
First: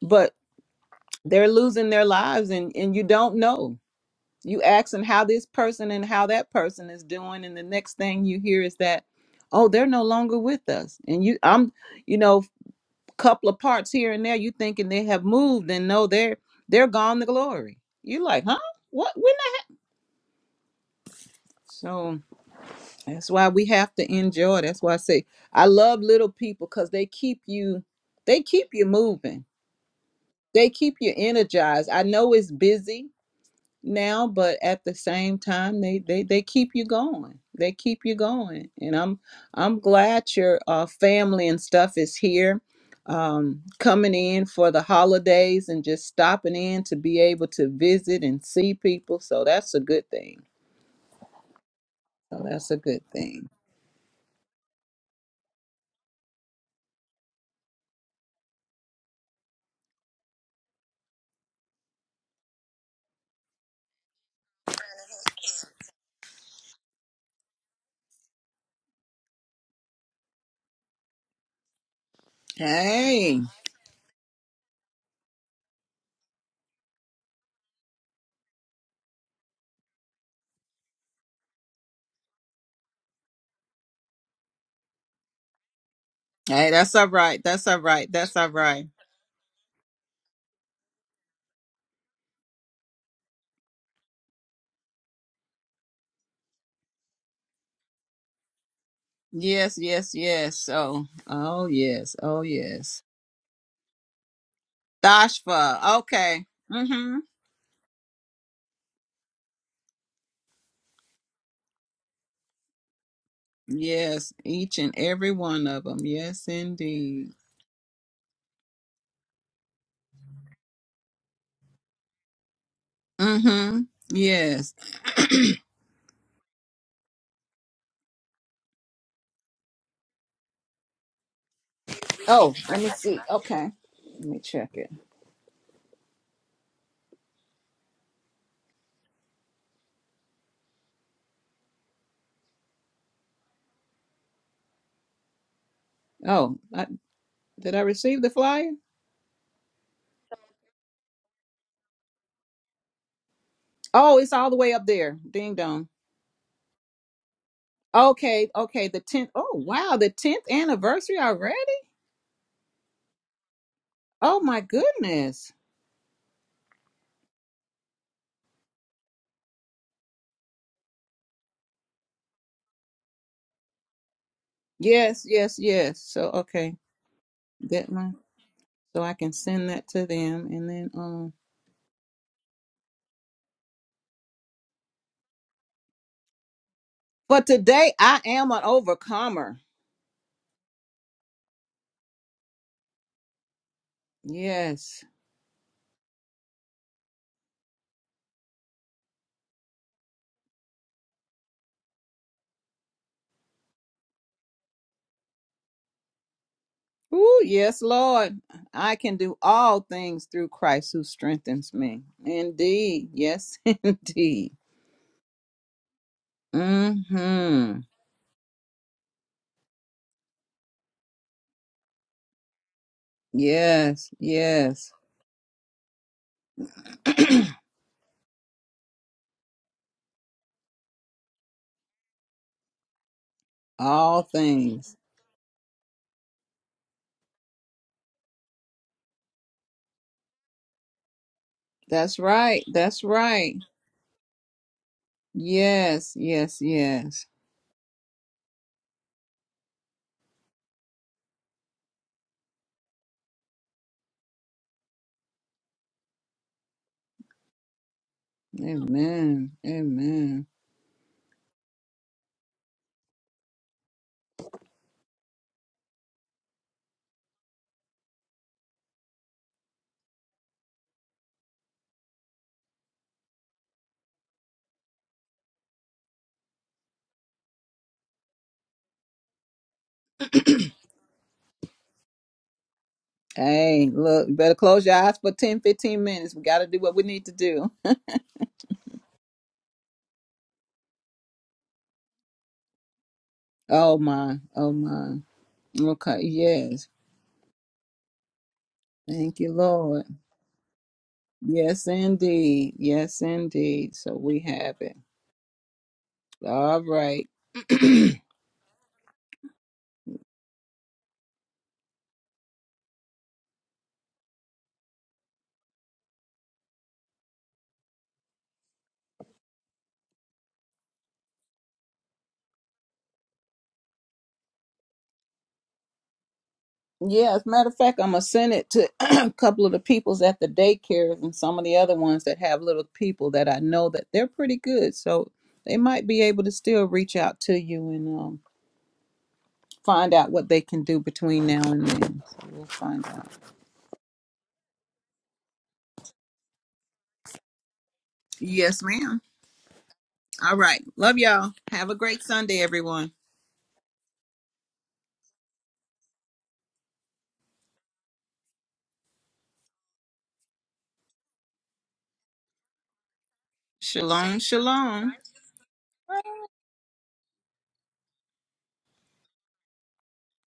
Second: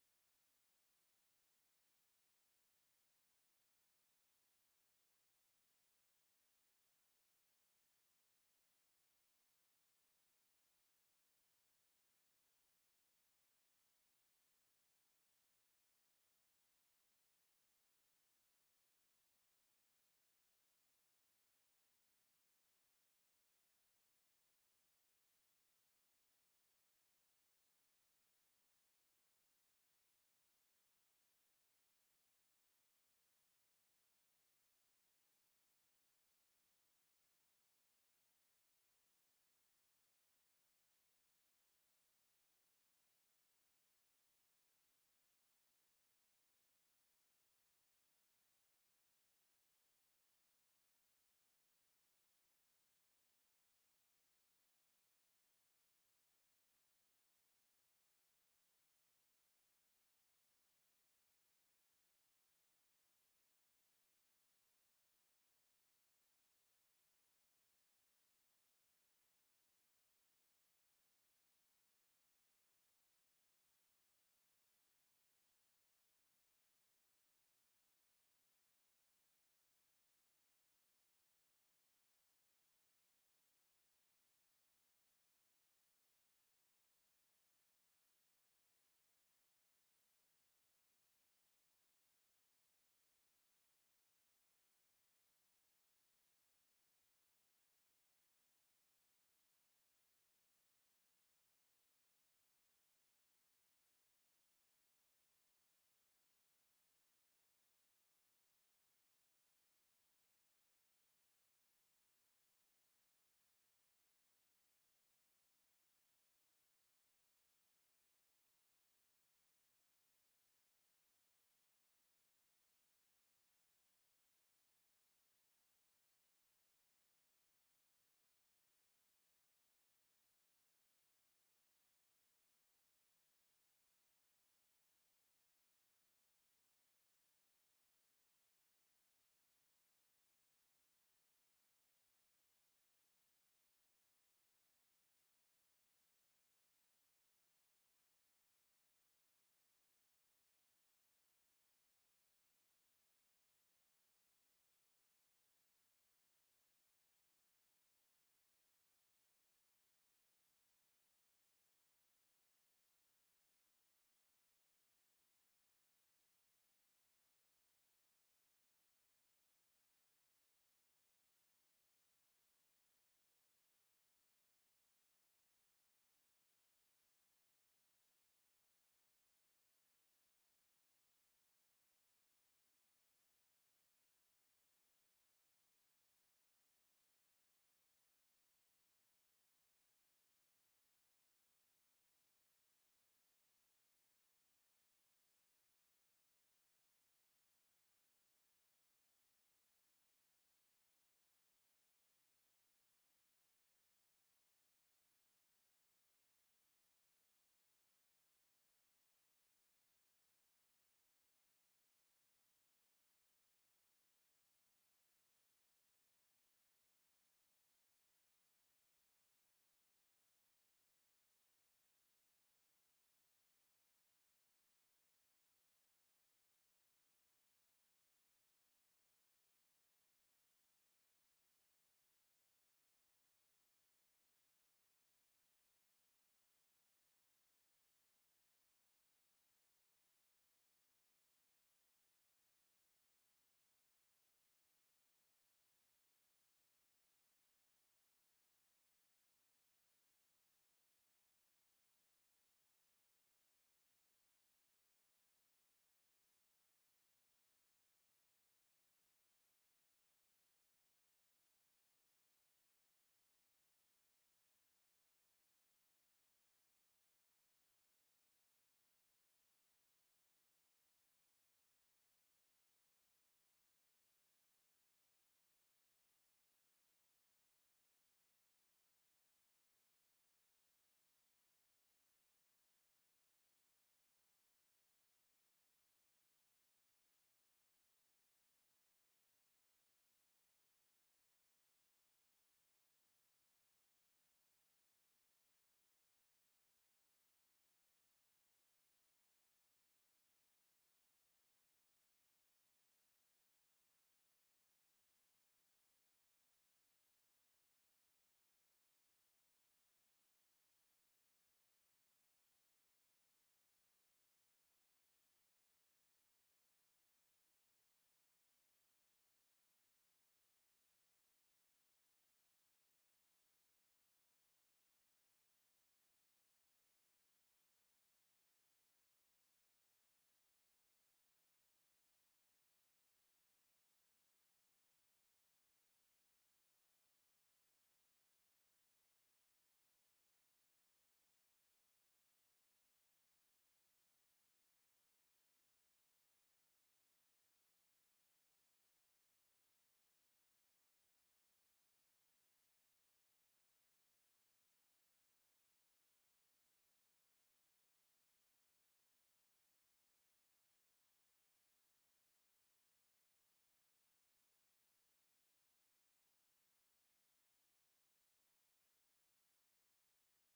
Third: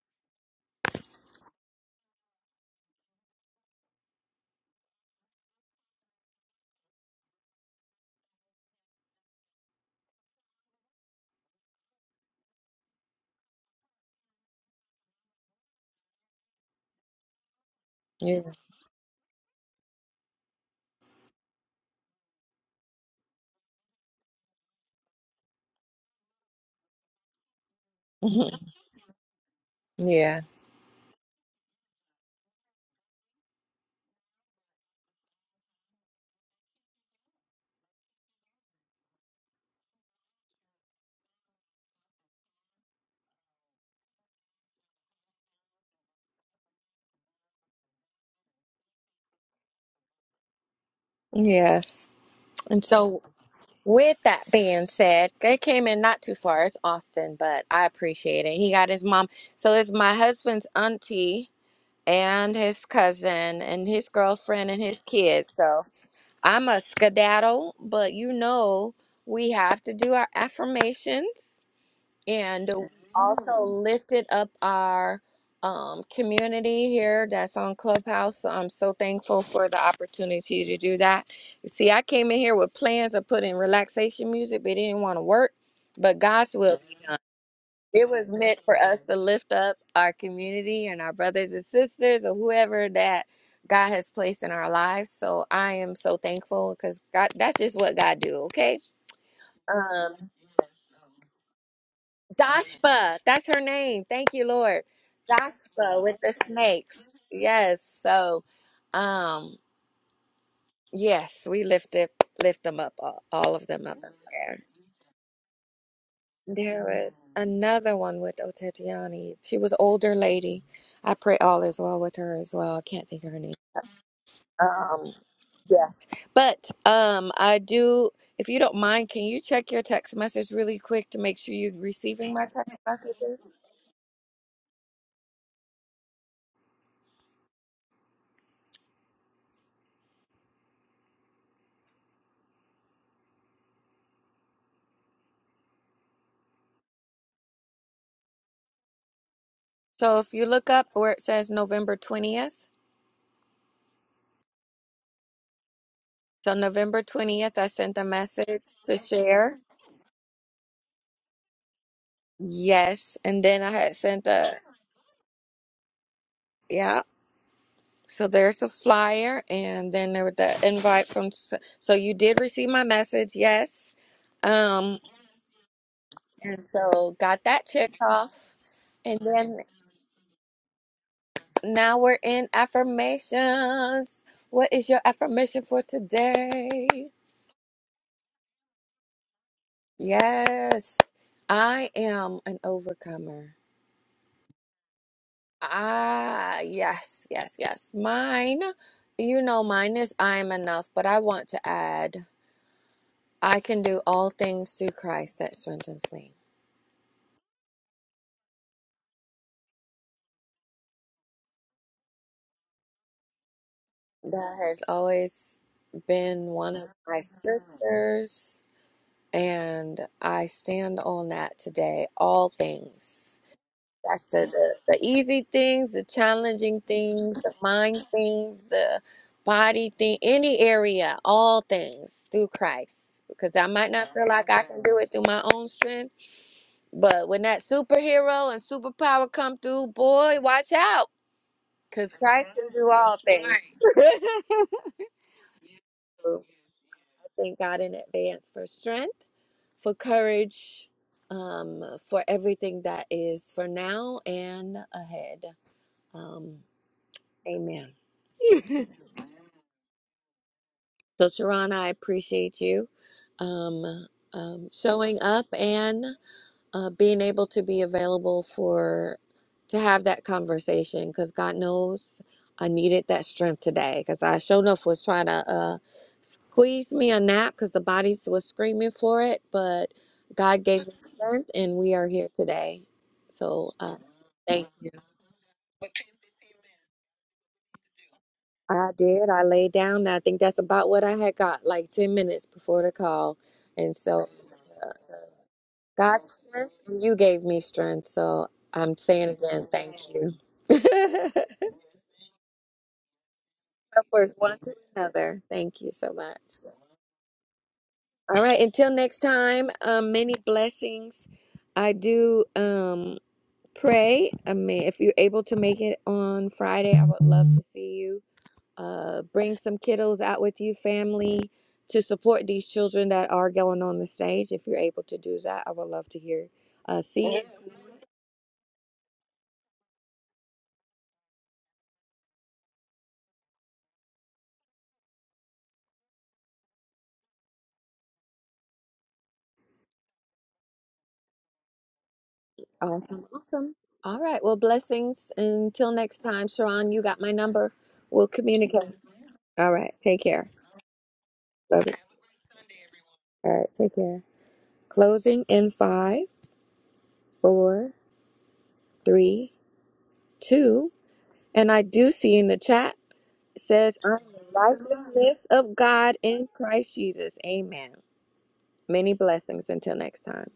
Speaker 2: but they're losing their lives and and you don't know You asking how this person and how that person is doing, and the next thing you hear is that, oh, they're no longer with us. And you, I'm, you know, couple of parts here and there. You thinking they have moved, and no, they're they're gone to glory. You
Speaker 1: yeah
Speaker 2: like, huh? What? When? That? So that's why we have to enjoy. That's why I say I love little people because they keep you, they
Speaker 1: mhm,
Speaker 2: keep you moving.
Speaker 1: yeah
Speaker 2: They keep you energized. I know it's busy now but at the same time they they they keep you going they keep you going and i'm i'm glad your uh, family and stuff is here um coming in for the holidays and just stopping in to be able to visit and see people so that's a good thing
Speaker 1: yes
Speaker 2: so that's a
Speaker 1: and
Speaker 2: good
Speaker 1: so
Speaker 2: thing
Speaker 1: With that being said, they came in not too far. It's Austin, but I appreciate it. He got his mom. So it's my husband's auntie and his cousin and his girlfriend and his kids. So I'm a skedaddle, but you know we have to do our affirmations and we
Speaker 2: hey
Speaker 1: also lifted up our um, community here that's on Clubhouse. So I'm so thankful for the opportunity to do that. You see, I came in here with plans of putting relaxation music, but it didn't want to work. But God's
Speaker 2: hey
Speaker 1: will,
Speaker 2: that's all right that's all
Speaker 1: it
Speaker 2: right
Speaker 1: was
Speaker 2: that's all
Speaker 1: meant for
Speaker 2: right
Speaker 1: us to lift up our community and our brothers and sisters or whoever that God has placed in our lives. So I am so thankful because God, that's just what God do. Okay.
Speaker 2: yes yes
Speaker 1: Um,
Speaker 2: yes so oh yes oh yes
Speaker 1: Dashpa, that's her name. Thank you, Lord.
Speaker 2: dashfa
Speaker 1: Dashpa with the
Speaker 2: okay
Speaker 1: snakes.
Speaker 2: Mm-hmm.
Speaker 1: Yes. So, um, yes, we lifted lift them up, all, all of them up in
Speaker 2: Yes,
Speaker 1: prayer.
Speaker 2: each and every one of them. Yes,
Speaker 1: There was
Speaker 2: indeed.
Speaker 1: another one with Otetiani. She was older lady. I pray all is well with her as well. I can't think of her name.
Speaker 2: Mm-hmm. Yes.
Speaker 1: Um, yes. But um, I do. If you don't mind, can you check your text message really quick to make sure you're receiving my
Speaker 2: Oh,
Speaker 1: text
Speaker 2: let me see.
Speaker 1: messages?
Speaker 2: Okay. Let me check it. Oh, I, did I receive the flyer?
Speaker 1: So if you look up where it says November 20th,
Speaker 2: Oh, it's all the way up there. Ding dong.
Speaker 1: so November 20th, I sent a
Speaker 2: Okay,
Speaker 1: message
Speaker 2: okay.
Speaker 1: to
Speaker 2: The 10th. Oh,
Speaker 1: share.
Speaker 2: wow. The 10th anniversary already?
Speaker 1: Yes. And then I had sent
Speaker 2: Oh,
Speaker 1: a,
Speaker 2: my goodness.
Speaker 1: yeah. So there's a flyer and then there was the invite from, s- so you did receive my message. Yes. Um,
Speaker 2: Yes, yes, yes. So,
Speaker 1: and
Speaker 2: okay.
Speaker 1: so got that
Speaker 2: That
Speaker 1: checked
Speaker 2: one.
Speaker 1: off.
Speaker 2: So I
Speaker 1: And
Speaker 2: can
Speaker 1: then
Speaker 2: send that to them. And then, um,
Speaker 1: now we're in affirmations. What is your affirmation for today?
Speaker 2: but today I am an overcomer.
Speaker 1: Yes. I am an overcomer.
Speaker 2: Yes.
Speaker 1: Ah, yes, yes, yes. Mine, you know, mine is I am enough, but I want to add, I can do all things through Christ that strengthens me.
Speaker 2: Ooh, yes, Lord. I can do all things through Christ who strengthens me. Indeed. Yes, indeed.
Speaker 1: That has always been one of my
Speaker 2: Mm-hmm.
Speaker 1: scriptures, and I stand on that today. All things.
Speaker 2: Yes,
Speaker 1: That's the, the,
Speaker 2: yes.
Speaker 1: the easy things, the challenging things, the mind things, the body thing, any area, all things through Christ. Because I might not
Speaker 2: all
Speaker 1: feel like I can
Speaker 2: things.
Speaker 1: do it through my own strength, but when that superhero and superpower come through, boy, watch out. Because
Speaker 2: That's
Speaker 1: Christ
Speaker 2: right.
Speaker 1: can do
Speaker 2: That's
Speaker 1: all things.
Speaker 2: right. Yes,
Speaker 1: I
Speaker 2: yes, yes.
Speaker 1: thank God in advance for strength, for courage, um, for everything that is for now and ahead. Um, amen.
Speaker 2: Amen. Amen.
Speaker 1: So, Sharon, I appreciate you um, um, showing up and uh, being able to be available for to have that conversation. Because God knows I needed that strength today. Because I sure enough was trying to uh, squeeze me a nap because the body was screaming for it, but God gave me strength, and we are here today. So,
Speaker 2: Hey,
Speaker 1: uh,
Speaker 2: look, you better
Speaker 1: thank
Speaker 2: close
Speaker 1: you.
Speaker 2: your eyes for ten, fifteen minutes. We got to do what we need to do.
Speaker 1: I did. I laid down. I think that's about what I had got, like 10 minutes before the call. And
Speaker 2: Oh,
Speaker 1: so
Speaker 2: my. Oh, my. Okay.
Speaker 1: God's strength,
Speaker 2: Yes.
Speaker 1: and you gave me strength. So I'm saying
Speaker 2: Thank you,
Speaker 1: again, thank
Speaker 2: Lord.
Speaker 1: you.
Speaker 2: Yes, indeed. Yes, indeed. So
Speaker 1: Upwards
Speaker 2: we
Speaker 1: one to
Speaker 2: have it.
Speaker 1: another. Thank you so much.
Speaker 2: All right.
Speaker 1: All right, until next time, um, many blessings. I do um pray. I mean, if you're able to make it on Friday, I would love to see you. Uh, bring some kiddos out with you, family, to support these children that are going on the stage. If you're able to do that, I would love to hear, uh, see
Speaker 2: Yeah,
Speaker 1: you.
Speaker 2: as a matter of fact, I'm going to send it to a couple of the peoples at the daycares and some of the other ones that have little people that I know that they're pretty good. So they might be able to still reach out to you and um, find out what they can do between now and then. So we'll find
Speaker 1: Awesome.
Speaker 2: out.
Speaker 1: Awesome. All right. Well, blessings. Until next time, Sharon, you got my number. We'll
Speaker 2: Yes,
Speaker 1: communicate.
Speaker 2: ma'am.
Speaker 1: All right. Take care.
Speaker 2: All right. Love y'all.
Speaker 1: Love
Speaker 2: Have a
Speaker 1: it.
Speaker 2: great Sunday, everyone.
Speaker 1: All right. Take care. Closing in five, four, three, two. And I do see in the chat it says, I'm
Speaker 2: Shalom,
Speaker 1: the
Speaker 2: shalom.
Speaker 1: righteousness of God in Christ Jesus. Amen. Many blessings until next time.